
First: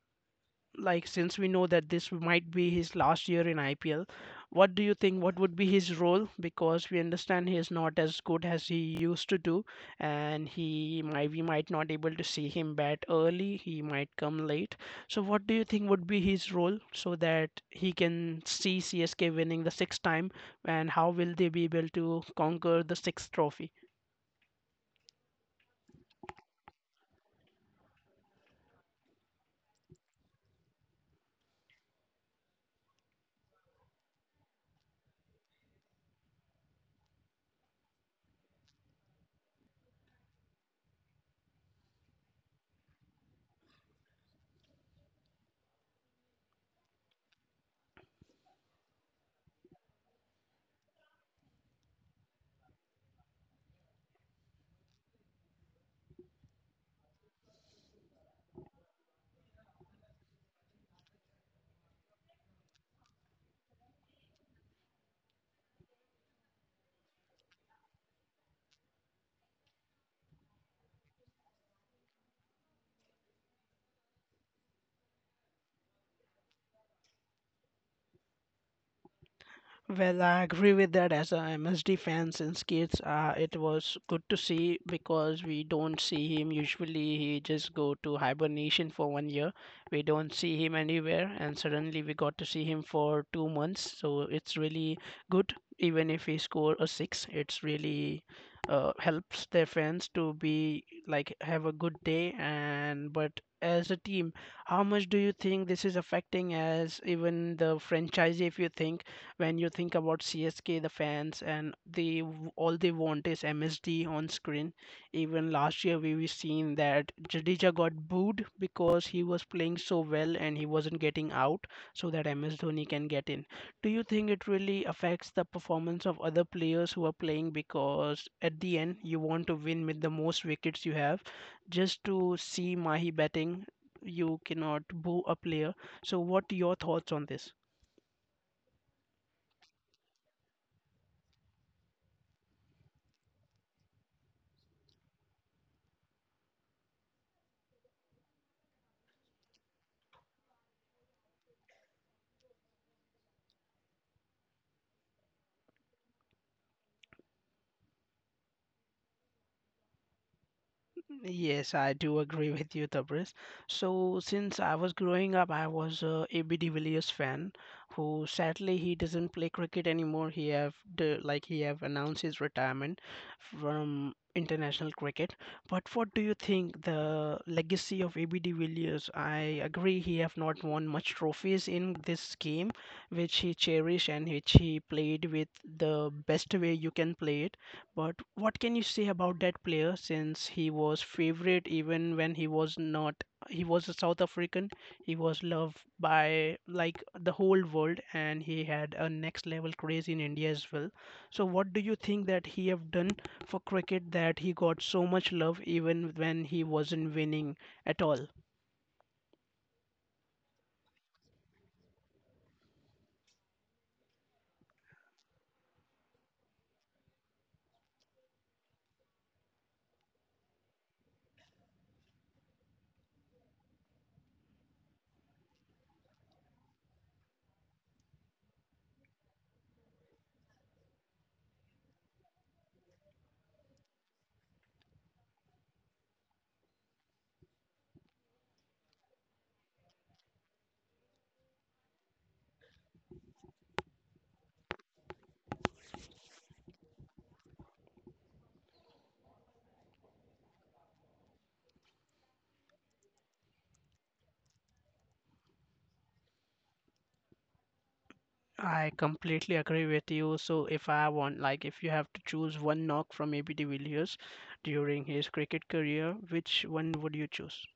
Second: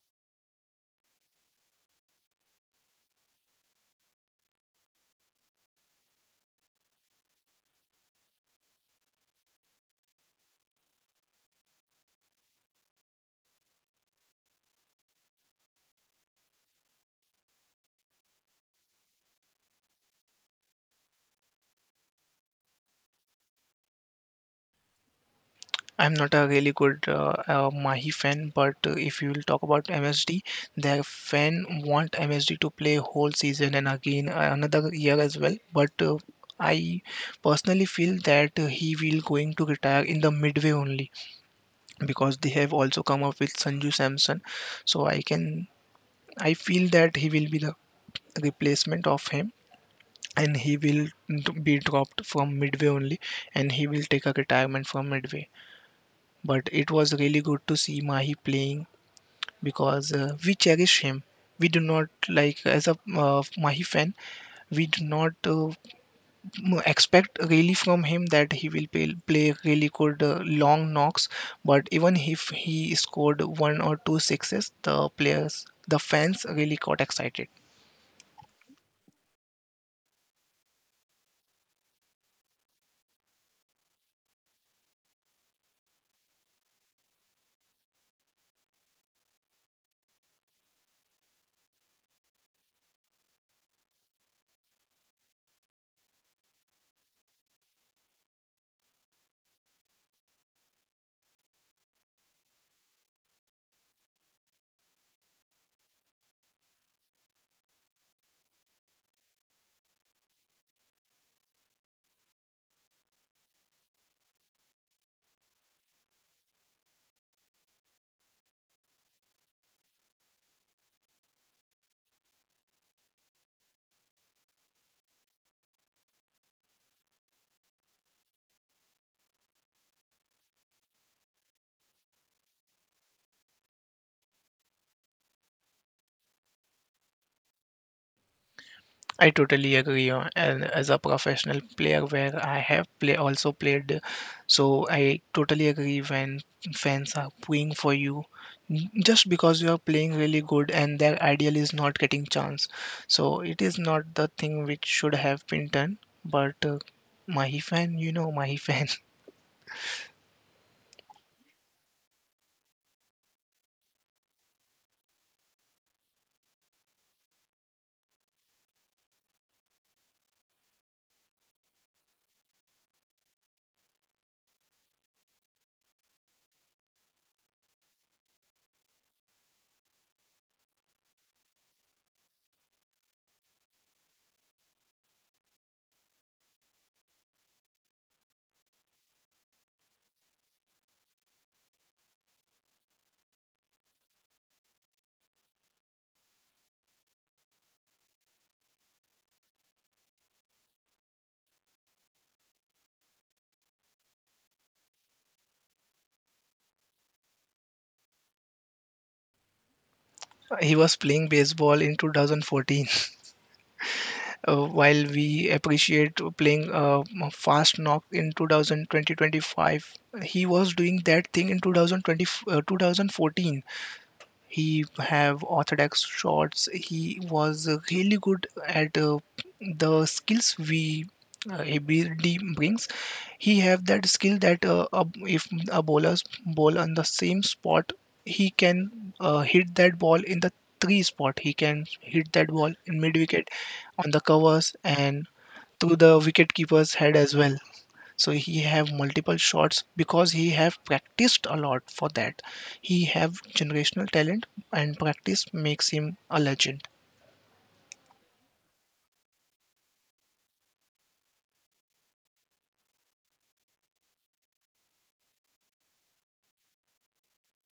S2: like since we know that this might be his last year in IPL, what do you think? What would be his role? Because we understand he is not as good as he used to do, and he might we might not able to see him bat early. He might come late. So what do you think would be his role so that he can see CSK winning the sixth time, and how will they be able to conquer the sixth trophy?
S1: I'm not a really good Mahi fan, but if you will talk about MSD, their fan want MSD to play whole season and again another year as well. But I personally feel that he will going to retire in the midway only because they have also come up with Sanju Samson. So I feel that he will be the replacement of him, and he will be dropped from midway only, and he will take a retirement from midway. But it was really good to see Mahi playing because we cherish him. We do not like as a Mahi fan, we do not expect really from him that he will play, play really good long knocks. But even if he scored one or two sixes, the players, the fans really got excited.
S2: Well, I agree with that as a MSD fan since kids. It was good to see, because we don't see him usually. He just go to hibernation for one year. We don't see him anywhere, and suddenly we got to see him for 2 months. So it's really good. Even if he score a six, it's really, helps their fans to be, like, have a good day. And but as a team, how much do you think this is affecting as even the franchisee? If you think when you think about CSK, the fans, and they, all they want is MSD on screen. Even last year, we seen that Jadeja got booed because he was playing so well and he wasn't getting out, so that MS Dhoni can get in. Do you think it really affects the performance of other players who are playing, because at the end you want to win with the most wickets you have? Just to see Mahi batting, you cannot boo a player. So, what your thoughts on this?
S1: I totally agree. And as a professional player, where I have play also played, so I totally agree when fans are pulling for you just because you are playing really good and their ideal is not getting chance. So it is not the thing which should have been done. But Mahi fan, you know Mahi fan,
S2: Yes, I do agree with you, Tabriz. So, since I was growing up, I was a AB de Villiers fan, who sadly he doesn't play cricket anymore. He have announced his retirement from international cricket. But what do you think the legacy of AB de Villiers? I agree he have not won much trophies in this game, which he cherished and which he played with the best way you can play it. But what can you say about that player, since he was favorite even when he was not, he was a South African, he was loved by, like, the whole world, and he had a next level craze in India as well. So what do you think that he have done for cricket that he got so much love even when he wasn't winning at all?
S1: he was playing baseball in 2014. While we appreciate playing fast knock in 2020, he was doing that thing in 2020, 2014. He have orthodox shots. He was really good at the skills we ability brings. He have that skill that if a bowlers bowl on the same spot, he can hit that ball in the three spot. He can hit that ball in mid wicket, on the covers, and through the wicket keeper's head as well. So he have multiple shots because he have practiced a lot for that. He have generational talent, and practice makes him a legend.
S2: I completely agree with you. So if I want like if you have to choose one knock from AB de Villiers during his cricket career, which one would you choose?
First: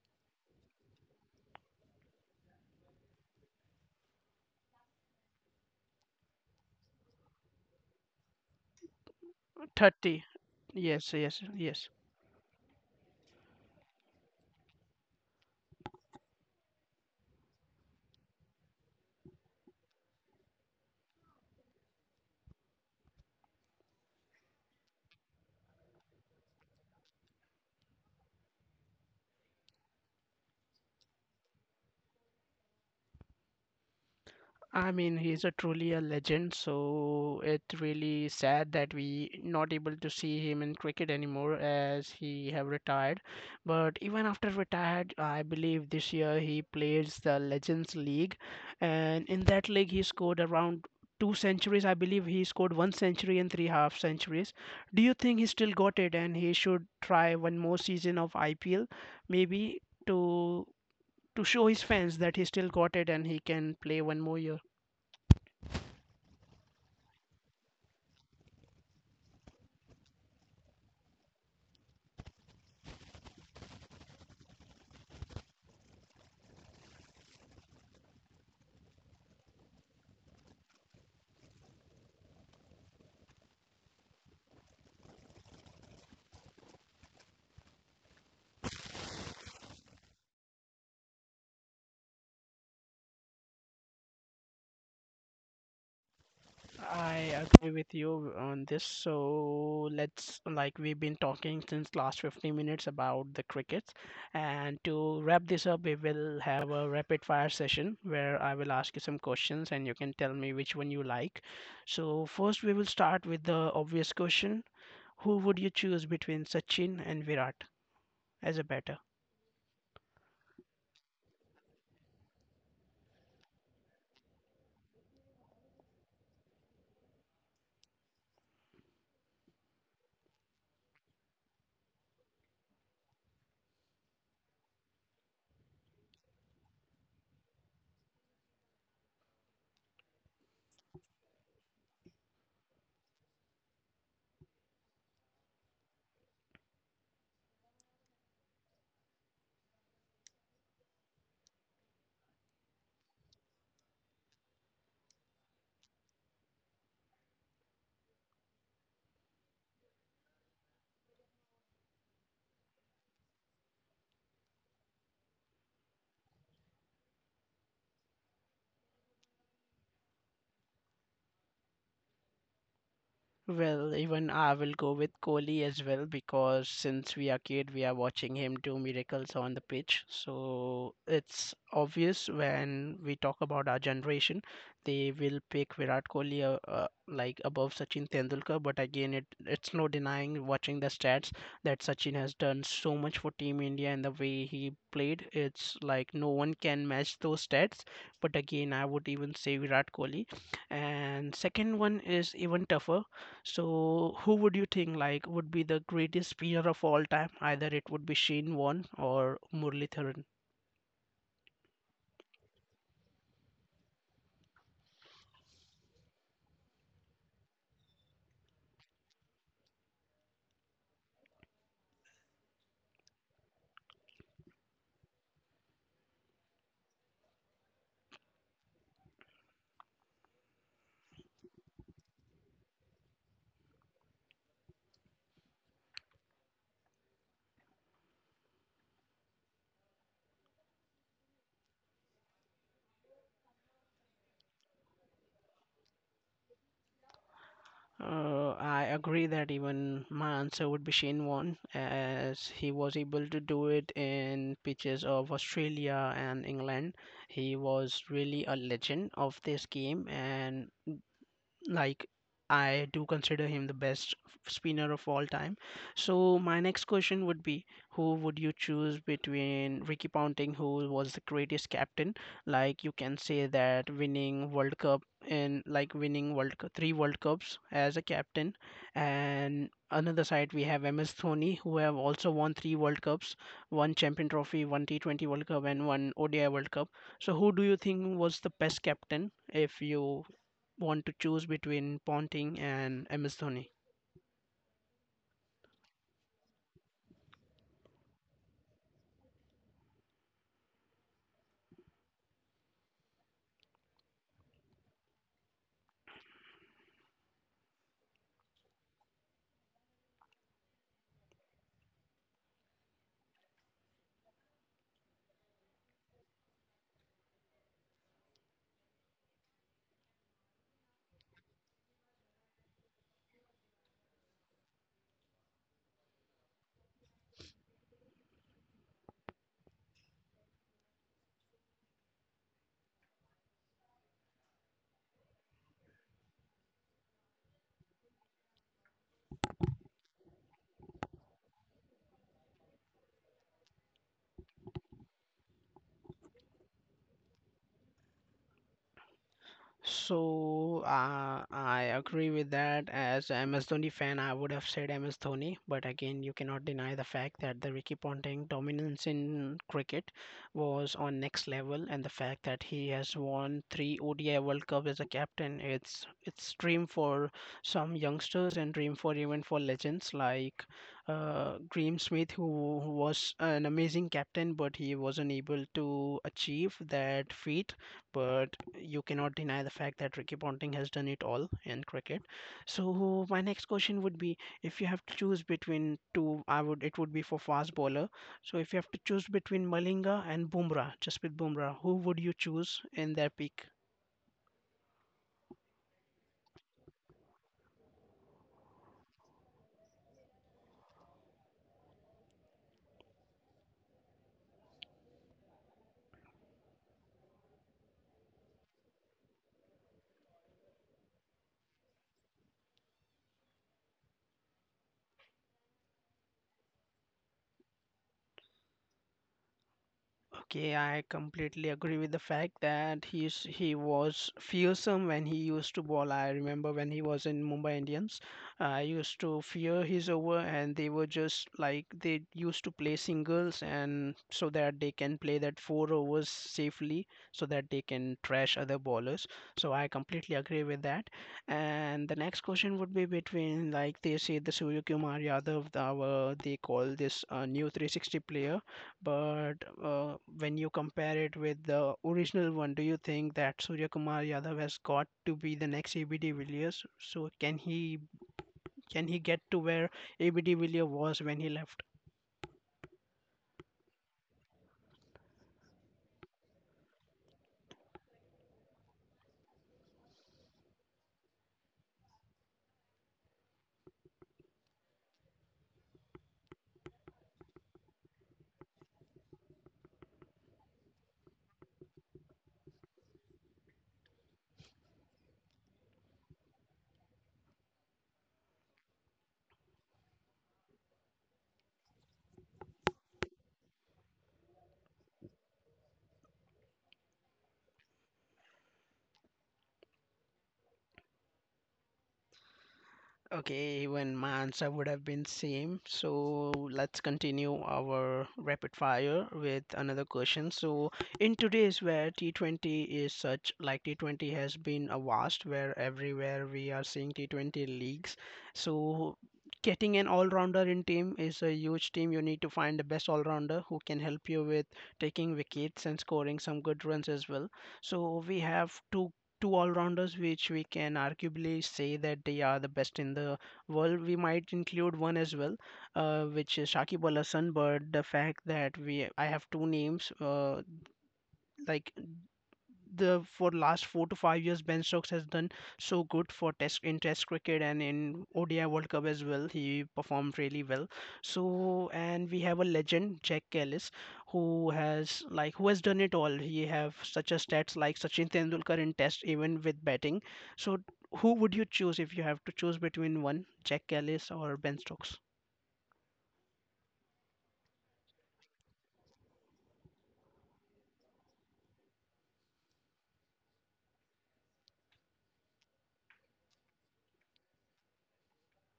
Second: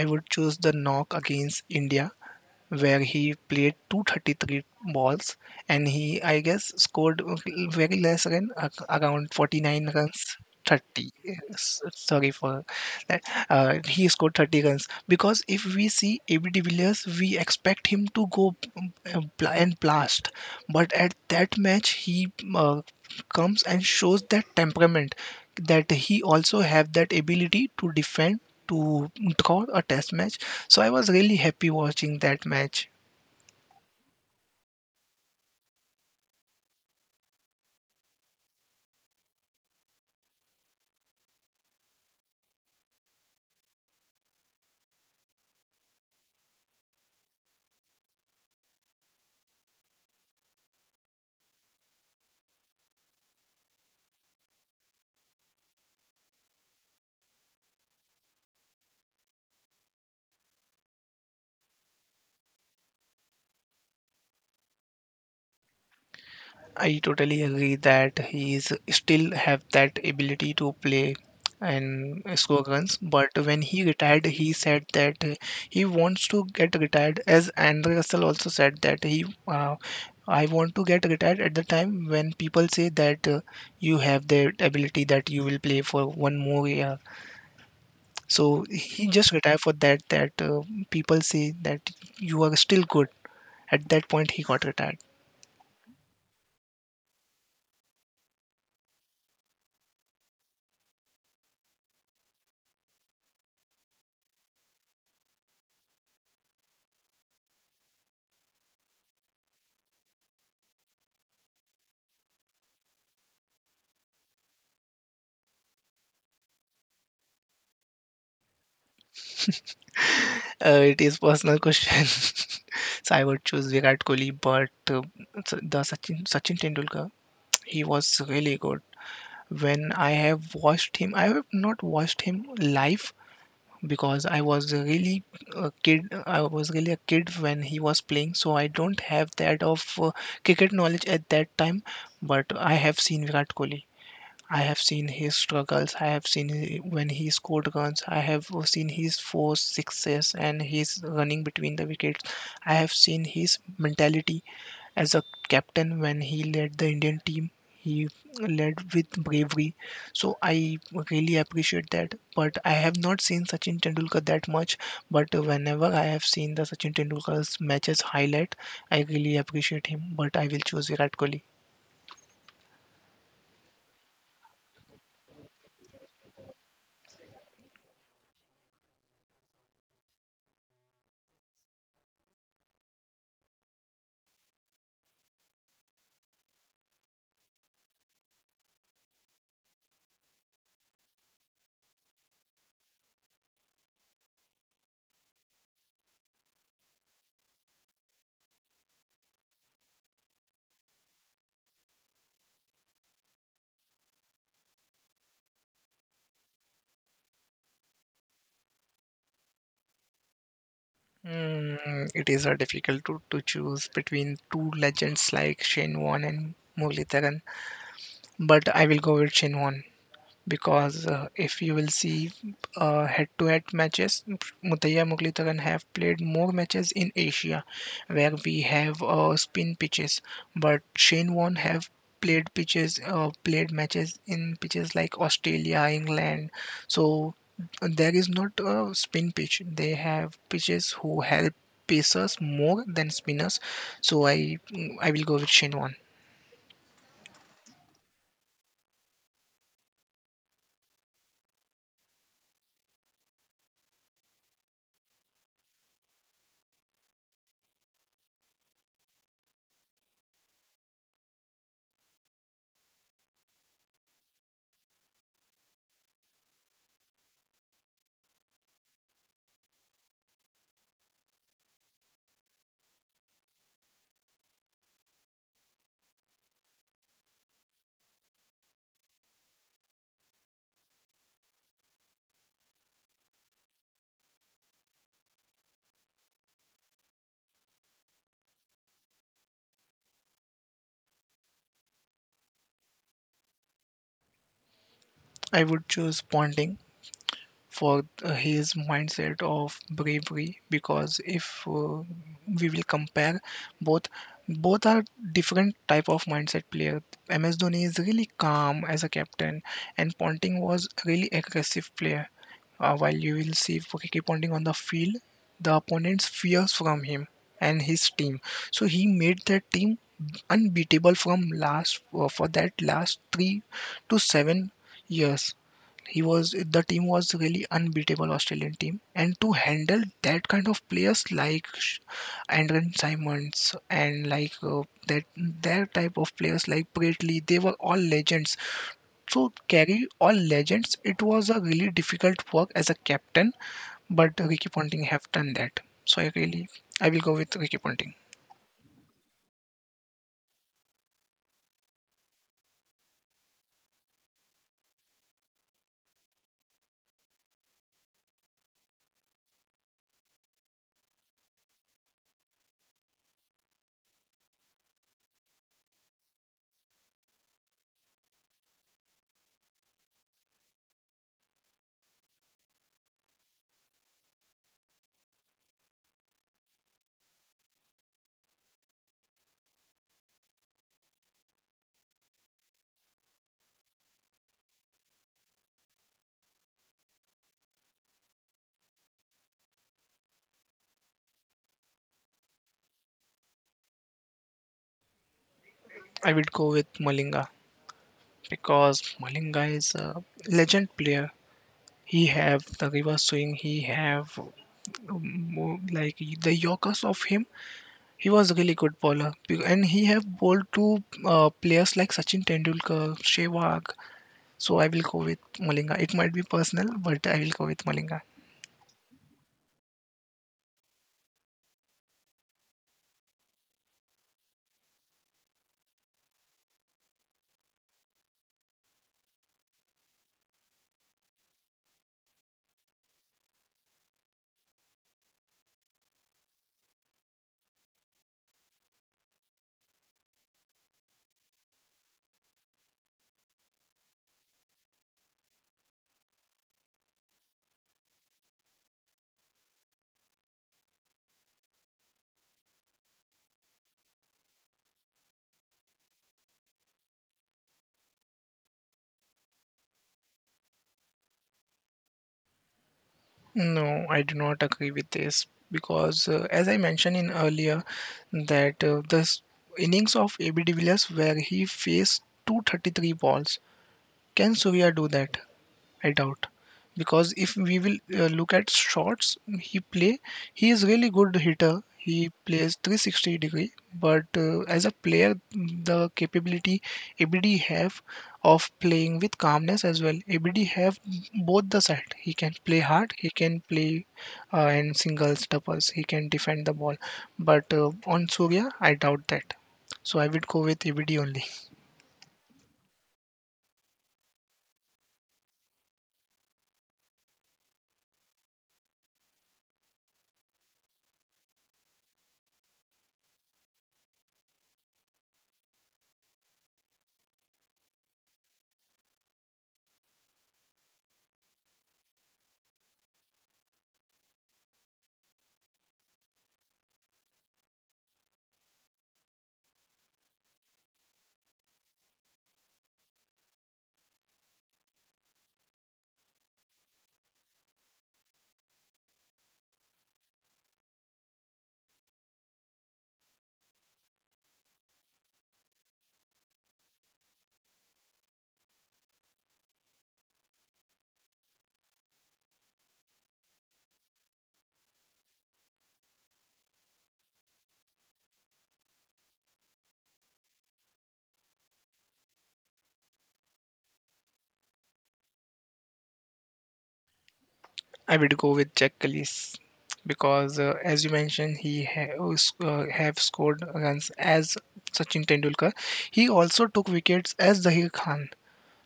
S1: I would choose the knock against India where he played 233 balls, and he, I guess, scored very less run, around 49
S2: 30.
S1: runs. 30.
S2: Yes, yes, yes.
S1: Sorry for that. He scored 30 runs because if we see AB de Villiers we expect him to go bla- and blast, but at that match he comes and shows that temperament, that he also have that ability to defend, to draw a test match. So I was really happy watching that match.
S2: I mean, he's a truly a legend, so it's really sad that we not able to see him in cricket anymore as he have retired, but even after retired I believe this year he plays the legends league, and in that league he scored around two centuries. I believe he scored one century and three half centuries. Do you think he still got it and he should try one more season of IPL, maybe to show his fans that he still got it and he can play one more year.
S1: I totally agree that he is still have that ability to play and score runs. But when he retired, he said that he wants to get retired. As Andre Russell also said that I want to get retired at the time when people say that you have the ability that you will play for 1 more year. So he just retired for that. People say that you are still good. At that point, he got retired.
S2: I agree with you on this. So let's, like, we've been talking since last 15 minutes about the crickets, and to wrap this up, we will have a rapid fire session where I will ask you some questions and you can tell me which one you like. So first, we will start with the obvious question: Who would you choose between Sachin and Virat as a batter?
S1: It is personal question. So I would choose Virat Kohli, but the Sachin Tendulkar, he was really good. When I have watched him, I have not watched him live because I was really a kid. I was really a kid when he was playing, so I don't have that of cricket knowledge at that time. But I have seen Virat Kohli. I have seen his struggles. I have seen when he scored runs. I have seen his four sixes and his running between the wickets. I have seen his mentality as a captain when he led the Indian team. He led with bravery. So I really appreciate that. But I have not seen Sachin Tendulkar that much. But whenever I have seen the Sachin Tendulkar's matches highlight, I really appreciate him. But I will choose Virat Kohli.
S2: Well, even I will go with Kohli as well because since we are kid, we are watching him do miracles on the pitch. So it's obvious when we talk about our generation, they will pick Virat Kohli like above Sachin Tendulkar. But again, it's no denying watching the stats that Sachin has done so much for Team India and the way he played. It's like no one can match those stats. But again, I would even say Virat Kohli. And second one is even tougher. So, who would you think like would be the greatest spinner of all time? Either it would be Shane Warne or Murli Dharan.
S1: It is a difficult to choose between two legends like Shane Warne and Murali Dhawan, but I will go with Shane Warne because if you will see head-to-head matches, Muttiah Muglitaran have played more matches in Asia, where we have spin pitches, but Shane Warne have played matches in pitches like Australia, England. So there is not a spin pitch. They have pitches who help pacers more than spinners. So I will go with Shane Warne.
S2: I agree that even my answer would be Shane Warne, as he was able to do it in pitches of Australia and England. He was really a legend of this game, and like I do consider him the best spinner of all time. So my next question would be, who would you choose between Ricky Ponting, who was the greatest captain? Like you can say that winning World Cup and like winning World Cup, three World Cups as a captain, and another side we have MS Dhoni, who have also won three World Cups, one Champion Trophy, one T20 World Cup, and one ODI World Cup. So who do you think was the best captain if you want to choose between Ponting and Ms Dhoni?
S1: I would choose Ponting for his mindset of bravery because if we will compare both both are different type of mindset player. MS Dhoni is really calm as a captain, and Ponting was really aggressive player. While you will see Ricky Ponting on the field, the opponents fears from him and his team. So he made that team unbeatable from last for that last three to seven years. He was the team was really unbeatable Australian team, and to handle that kind of players like Andren Simons and like that their type of players like Bradley, they were all legends. So carry all legends, it was a really difficult work as a captain, but Ricky Ponting have done that. So I really I will go with Ricky Ponting.
S2: So, I agree with that. As a MS Dhoni fan, I would have said MS Dhoni, but again, you cannot deny the fact that the Ricky Ponting dominance in cricket was on next level, and the fact that he has won three ODI World Cups as a captain, it's dream for some youngsters and dream for even for legends like Graham Smith, who was an amazing captain, but he wasn't able to achieve that feat, but you cannot deny the fact that Ricky Ponting has done it all in cricket. So my next question would be, if you have to choose between two, I would it would be for fast bowler. So if you have to choose between Malinga and Bumrah, just with Bumrah, who would you choose in their peak?
S1: I will go with Malinga because Malinga is a legend player. He have the river swing. He have more like the Yorkers of him. He was a really good bowler, Be- and he have bowled to players like Sachin Tendulkar, Sehwag. So I will go with Malinga. It might be personal, but I will go with Malinga.
S2: Okay, I completely agree with the fact that he was fearsome when he used to bowl. I remember when he was in Mumbai Indians, I used to fear his over, and they were just like they used to play singles, and so that they can play that four overs safely, so that they can trash other bowlers. So I completely agree with that. And the next question would be between like they say the Surya Kumar Yadav, the, our they call this new 360 player. But when you compare it with the original one, do you think that Surya Kumar Yadav has got to be the next ABD Villiers? So can he get to where ABD Villiers was when he left?
S1: No, I do not agree with this because, as I mentioned in earlier, that uh, the s- innings of AB de Villiers where he faced 233 balls. Can Surya do that? I doubt because if we will look at shots he play, he is really good hitter. He plays 360 degree, but as a player the capability ABD have of playing with calmness as well. ABD have both the side. He can play hard, he can play in singles, doubles. He can defend the ball, but on Surya I doubt that. So I would go with ABD only.
S2: Okay, even my answer would have been same. So let's continue our rapid fire with another question. So in today's where T20 is such, like T20 has been a vast where everywhere we are seeing T20 leagues. So getting an all-rounder in team is a huge team. You need to find the best all-rounder who can help you with taking wickets and scoring some good runs as well. So we have two all-rounders which we can arguably say that they are the best in the world. We might include one as well, which is Shakib Al Hasan. But the fact that we I have two names, like the for last 4 to 5 years, Ben Stokes has done so good for test in Test cricket and in ODI World Cup as well. He performed really well. So and we have a legend Jack Kellis who has like who has done it all. He have such a stats like Sachin Tendulkar in Test even with batting. So who would you choose if you have to choose between one Jack Kellis or Ben Stokes?
S1: I would go with Jack Grealish because, as you mentioned, have scored against as Sachin Tendulkar. He also took wickets as Zahir Khan.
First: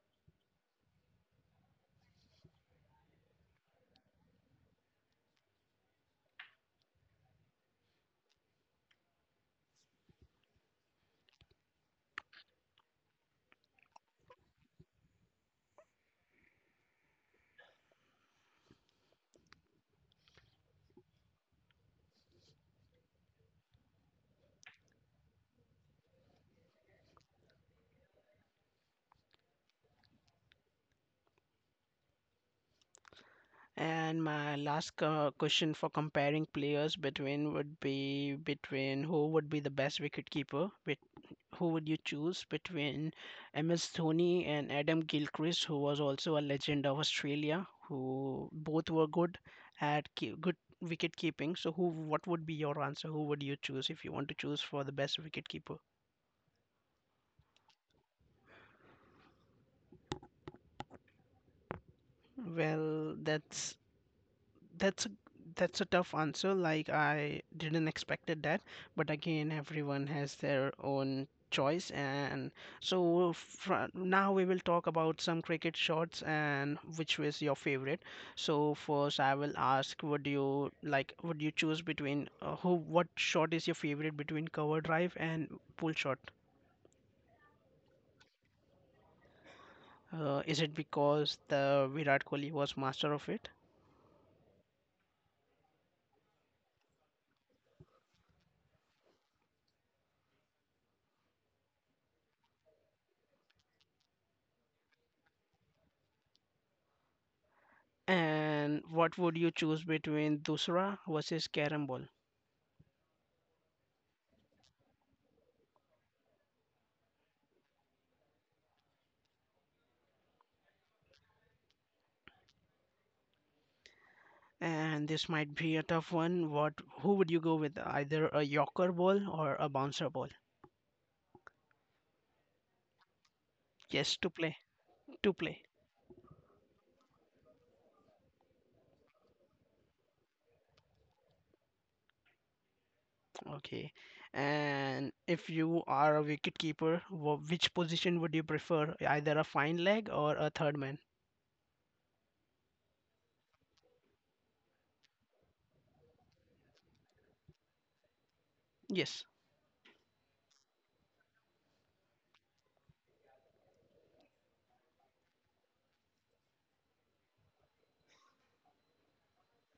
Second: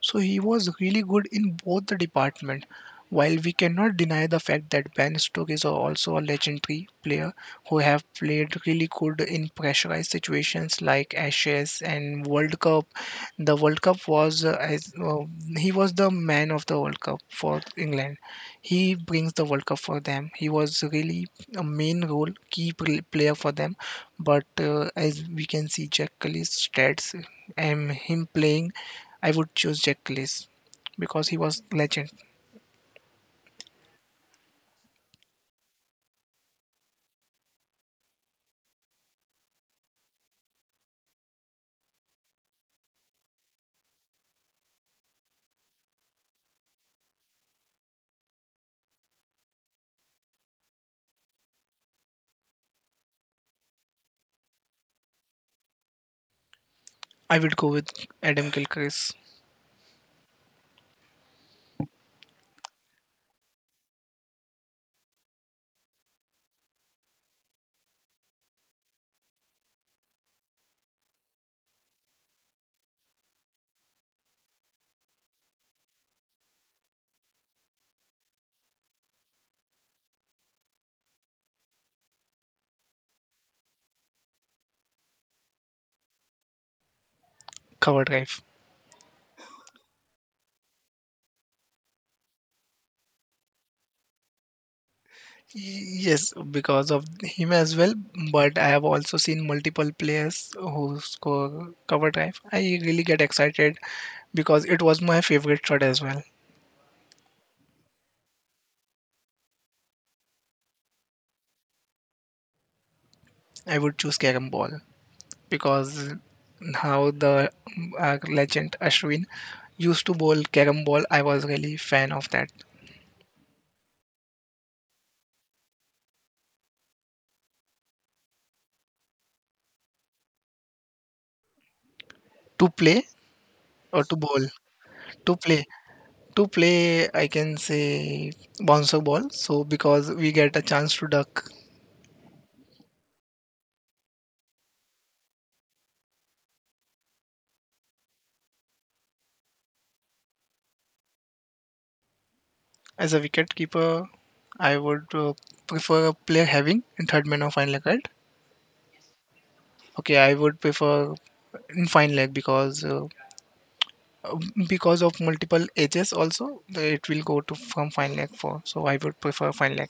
S1: So he was really good in both the department. While we cannot deny the fact that Ben Stoke is also a legendary player who have played really good in pressurized situations like Ashes and World Cup. The World Cup was as He was the man of the World Cup for England. He brings the World Cup for them. He was really a main role key pl- player for them. But as we can see, Jack Kelly's stats and him playing, I would choose Jack Grealish because he was legend.
S2: And my last question for comparing players between would be between who would be the best wicket keeper. Who would you choose between MS Dhoni and Adam Gilchrist, who was also a legend of Australia, who both were good at good wicket keeping. So, who? What would be your answer? Who would you choose if you want to choose for the best wicket keeper?
S1: I would go with Adam Gilchrist.
S2: Well, That's a, that's a tough answer. Like I didn't expected that, but again, everyone has their own choice. And so fr now we will talk about some cricket shots and which was your favorite. So first, I will ask, would you like? Would you choose between who? What shot is your favorite between cover drive and pull shot?
S1: Cover drive.
S2: Is it because the Virat Kohli was master of it?
S1: Yes, because of him as well, but I have also seen multiple players who score cover drive. I really get excited because it was my favorite shot as well.
S2: And what would you choose between Dusra versus Carrom ball?
S1: I would choose Karam ball because how the legend Ashwin used to bowl Karam ball, I was really fan of that.
S2: And this might be a tough one. What who would you go with? Either a Yorker ball or a bouncer ball?
S1: To play or to
S2: Yes, to
S1: bowl?
S2: play.
S1: To
S2: To
S1: play.
S2: play.
S1: To play, I can say bouncer ball, so because we get a chance to duck.
S2: Okay. And if you are a wicketkeeper, which position would you prefer? Either a fine leg or a third man?
S1: As a wicketkeeper, I would prefer a player having in third man or fine leg. Right?
S2: Yes.
S1: Okay, I would prefer in fine leg because of multiple edges also it will go to from fine leg for. So I would prefer fine leg.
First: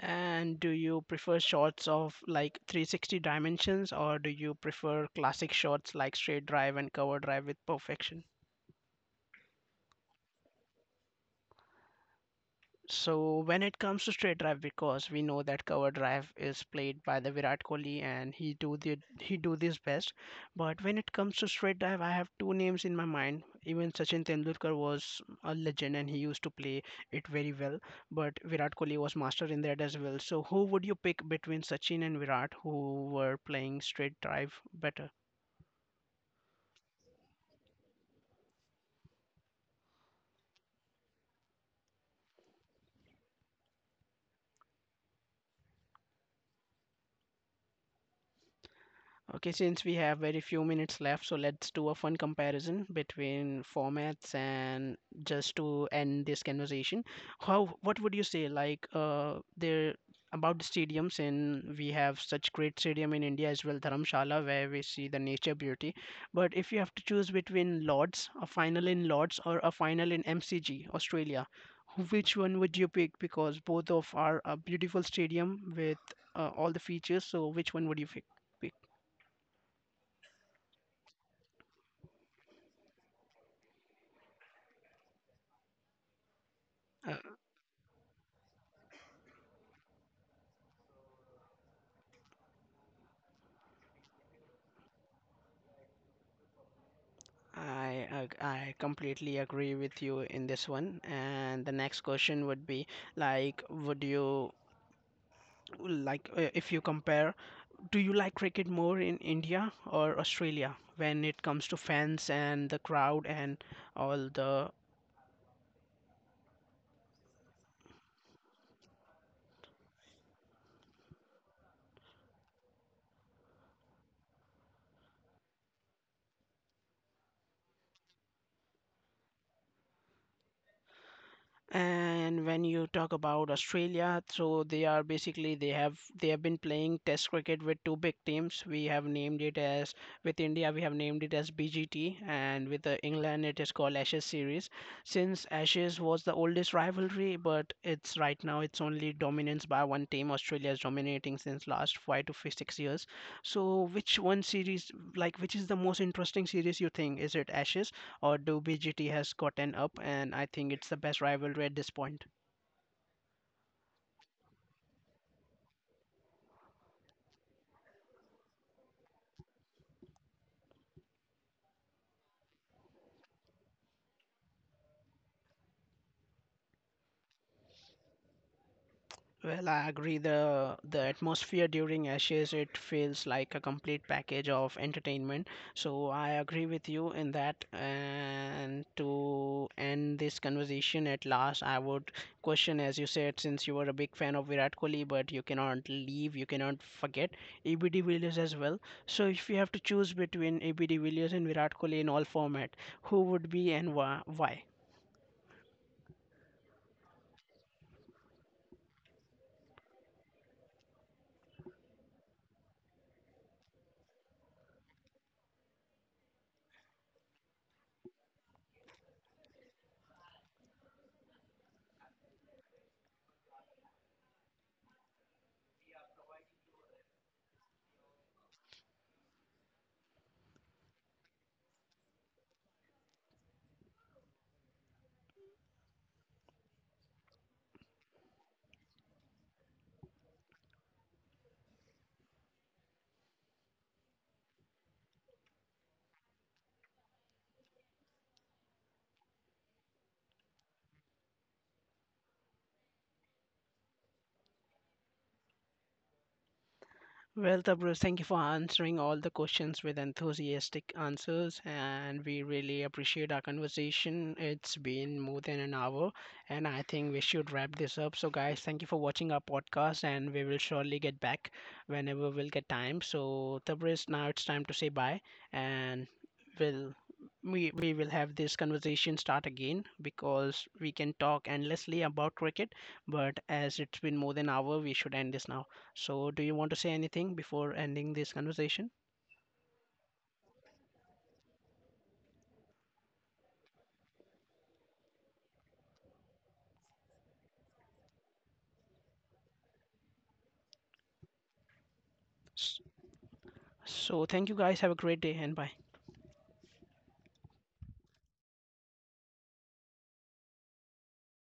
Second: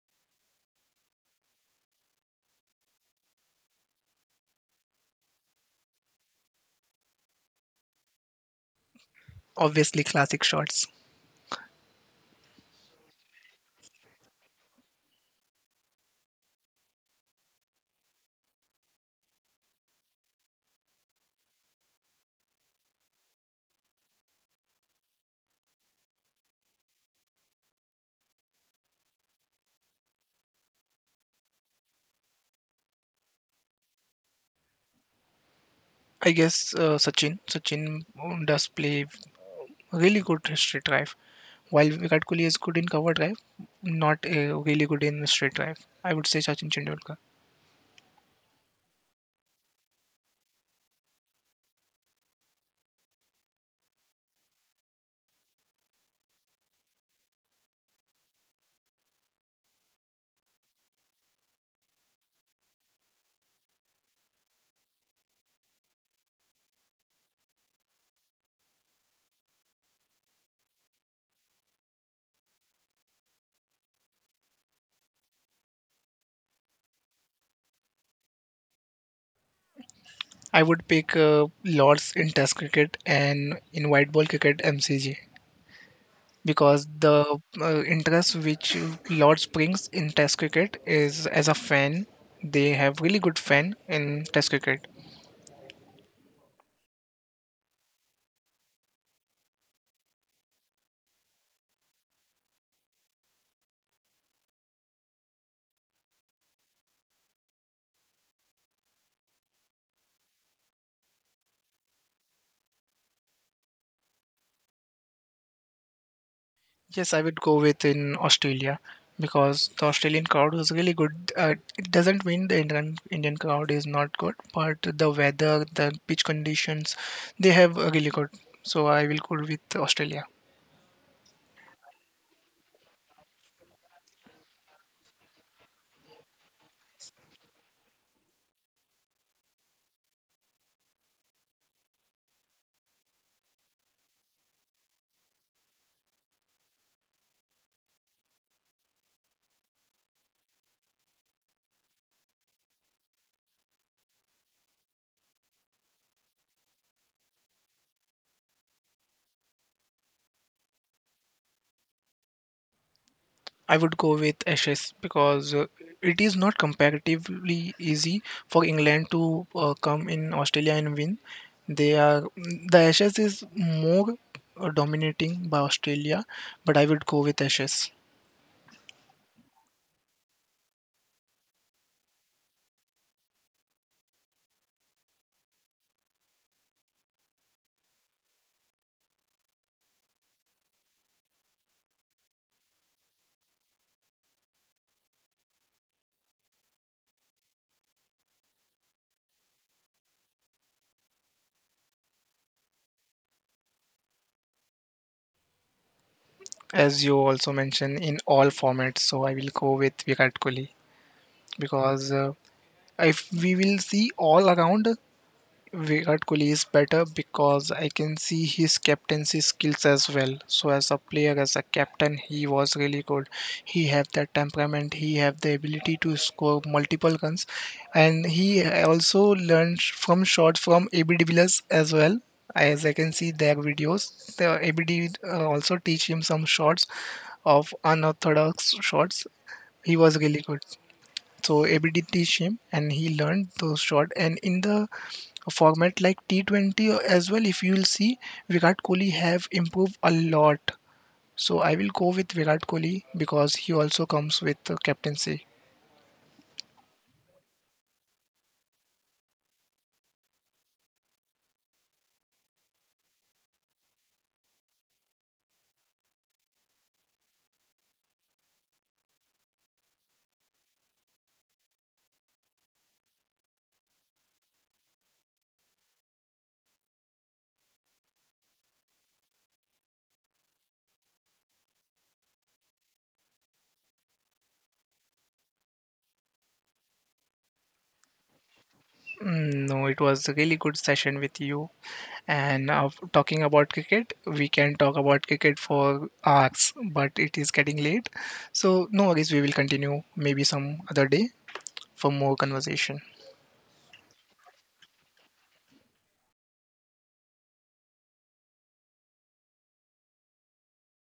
S2: And do you prefer shots of like 360 dimensions or do you prefer classic shots like straight drive and cover drive with perfection?
S1: Obviously, classic shots.
S2: So when it comes to straight drive, because we know that cover drive is played by the Virat Kohli and he do this best. But when it comes to straight drive, I have two names in my mind. Even Sachin Tendulkar was a legend and he used to play it very well. But Virat Kohli was master in that as well. So who would you pick between Sachin and Virat, who were playing straight drive better?
S1: I guess Sachin does play really good straight drive. While Virat Kohli is good in cover drive, not really good in straight drive. I would say Sachin Tendulkar.
S2: Okay, since we have very few minutes left, so let's do a fun comparison between formats and just to end this conversation. What would you say, like, there about the stadiums, and we have such great stadium in India as well, Dharamshala, where we see the nature beauty. But if you have to choose between Lords, a final in Lords, or a final in MCG, Australia, which one would you pick? Because both of are a beautiful stadium with all the features. So which one would you pick?
S1: I would pick Lords in Test cricket and in white ball cricket MCG because
S2: Uh,
S1: the interest which Lords brings in Test cricket is as a fan, they have really good fan in Test cricket.
S2: I completely agree with you in this one. And the next question would be like, would you like if you compare, do you like cricket more in India or Australia when it comes to fans and the crowd and all the
S1: Yes, I would go with in Australia because the Australian crowd was really good. It doesn't mean the Indian crowd is not good, but the weather, the pitch conditions, they have a really good. So I will go with Australia.
S2: And when you talk about Australia, so they are basically they have been playing Test cricket with two big teams. We have named it as With India we have named it as BGT, and with England it is called Ashes series. Since Ashes was the oldest rivalry, but it's right now it's only dominance by one team. Australia is dominating since last five to 6 years. So which one series, like which is the most interesting series you think? Is it Ashes? Or do BGT has gotten up, and I think it's the best rivalry at this point.
S1: I would go with Ashes because it is not comparatively easy for England to come in Australia and win. They are the Ashes is more dominating by Australia, but I would go with Ashes.
S2: Well, I agree. The atmosphere during Ashes it feels like a complete package of entertainment. So I agree with you in that. And to end this conversation at last, I would question, as you said, since you were a big fan of Virat Kohli, but you cannot forget ABD Villiers as well. So if you have to choose between ABD Villiers and Virat Kohli in all format, who would be and Why?
S1: As you also mentioned, in all formats. So I will go with Virat Kohli because if we will see all around, Virat Kohli is better because I can see his captaincy skills as well. So as a player, as a captain, he was really good. He have that temperament. He have the ability to score multiple runs, and he also learned from shots from AB de Villiers as well. As I can see their videos, also teach him some shots of unorthodox shots. He was really good. So ABD teach him and he learned those shots. And in the a format like T20 as well. If you will see, Virat Kohli have improved a lot. So I will go with Virat Kohli because he also comes with the captaincy.
S2: Well, Tabruz, thank you for answering all the questions with enthusiastic answers, and we really appreciate our conversation. It's been more than an hour, and I think we should wrap this up. So, guys, thank you for watching our podcast, and we will surely get back whenever we'll get time. So, Tabruz, now it's time to say bye, and we'll we will have this conversation start again because we can talk endlessly about cricket, but as it's been more than an hour we should end this now. So, do you want to say anything before ending this conversation?
S1: No, it was a really good session with you. And talking about cricket, we can talk about cricket for hours, but it is getting late. So no worries, we will continue maybe some other day for more
S2: S-
S1: conversation.
S2: So, thank you guys. Have a great day and bye.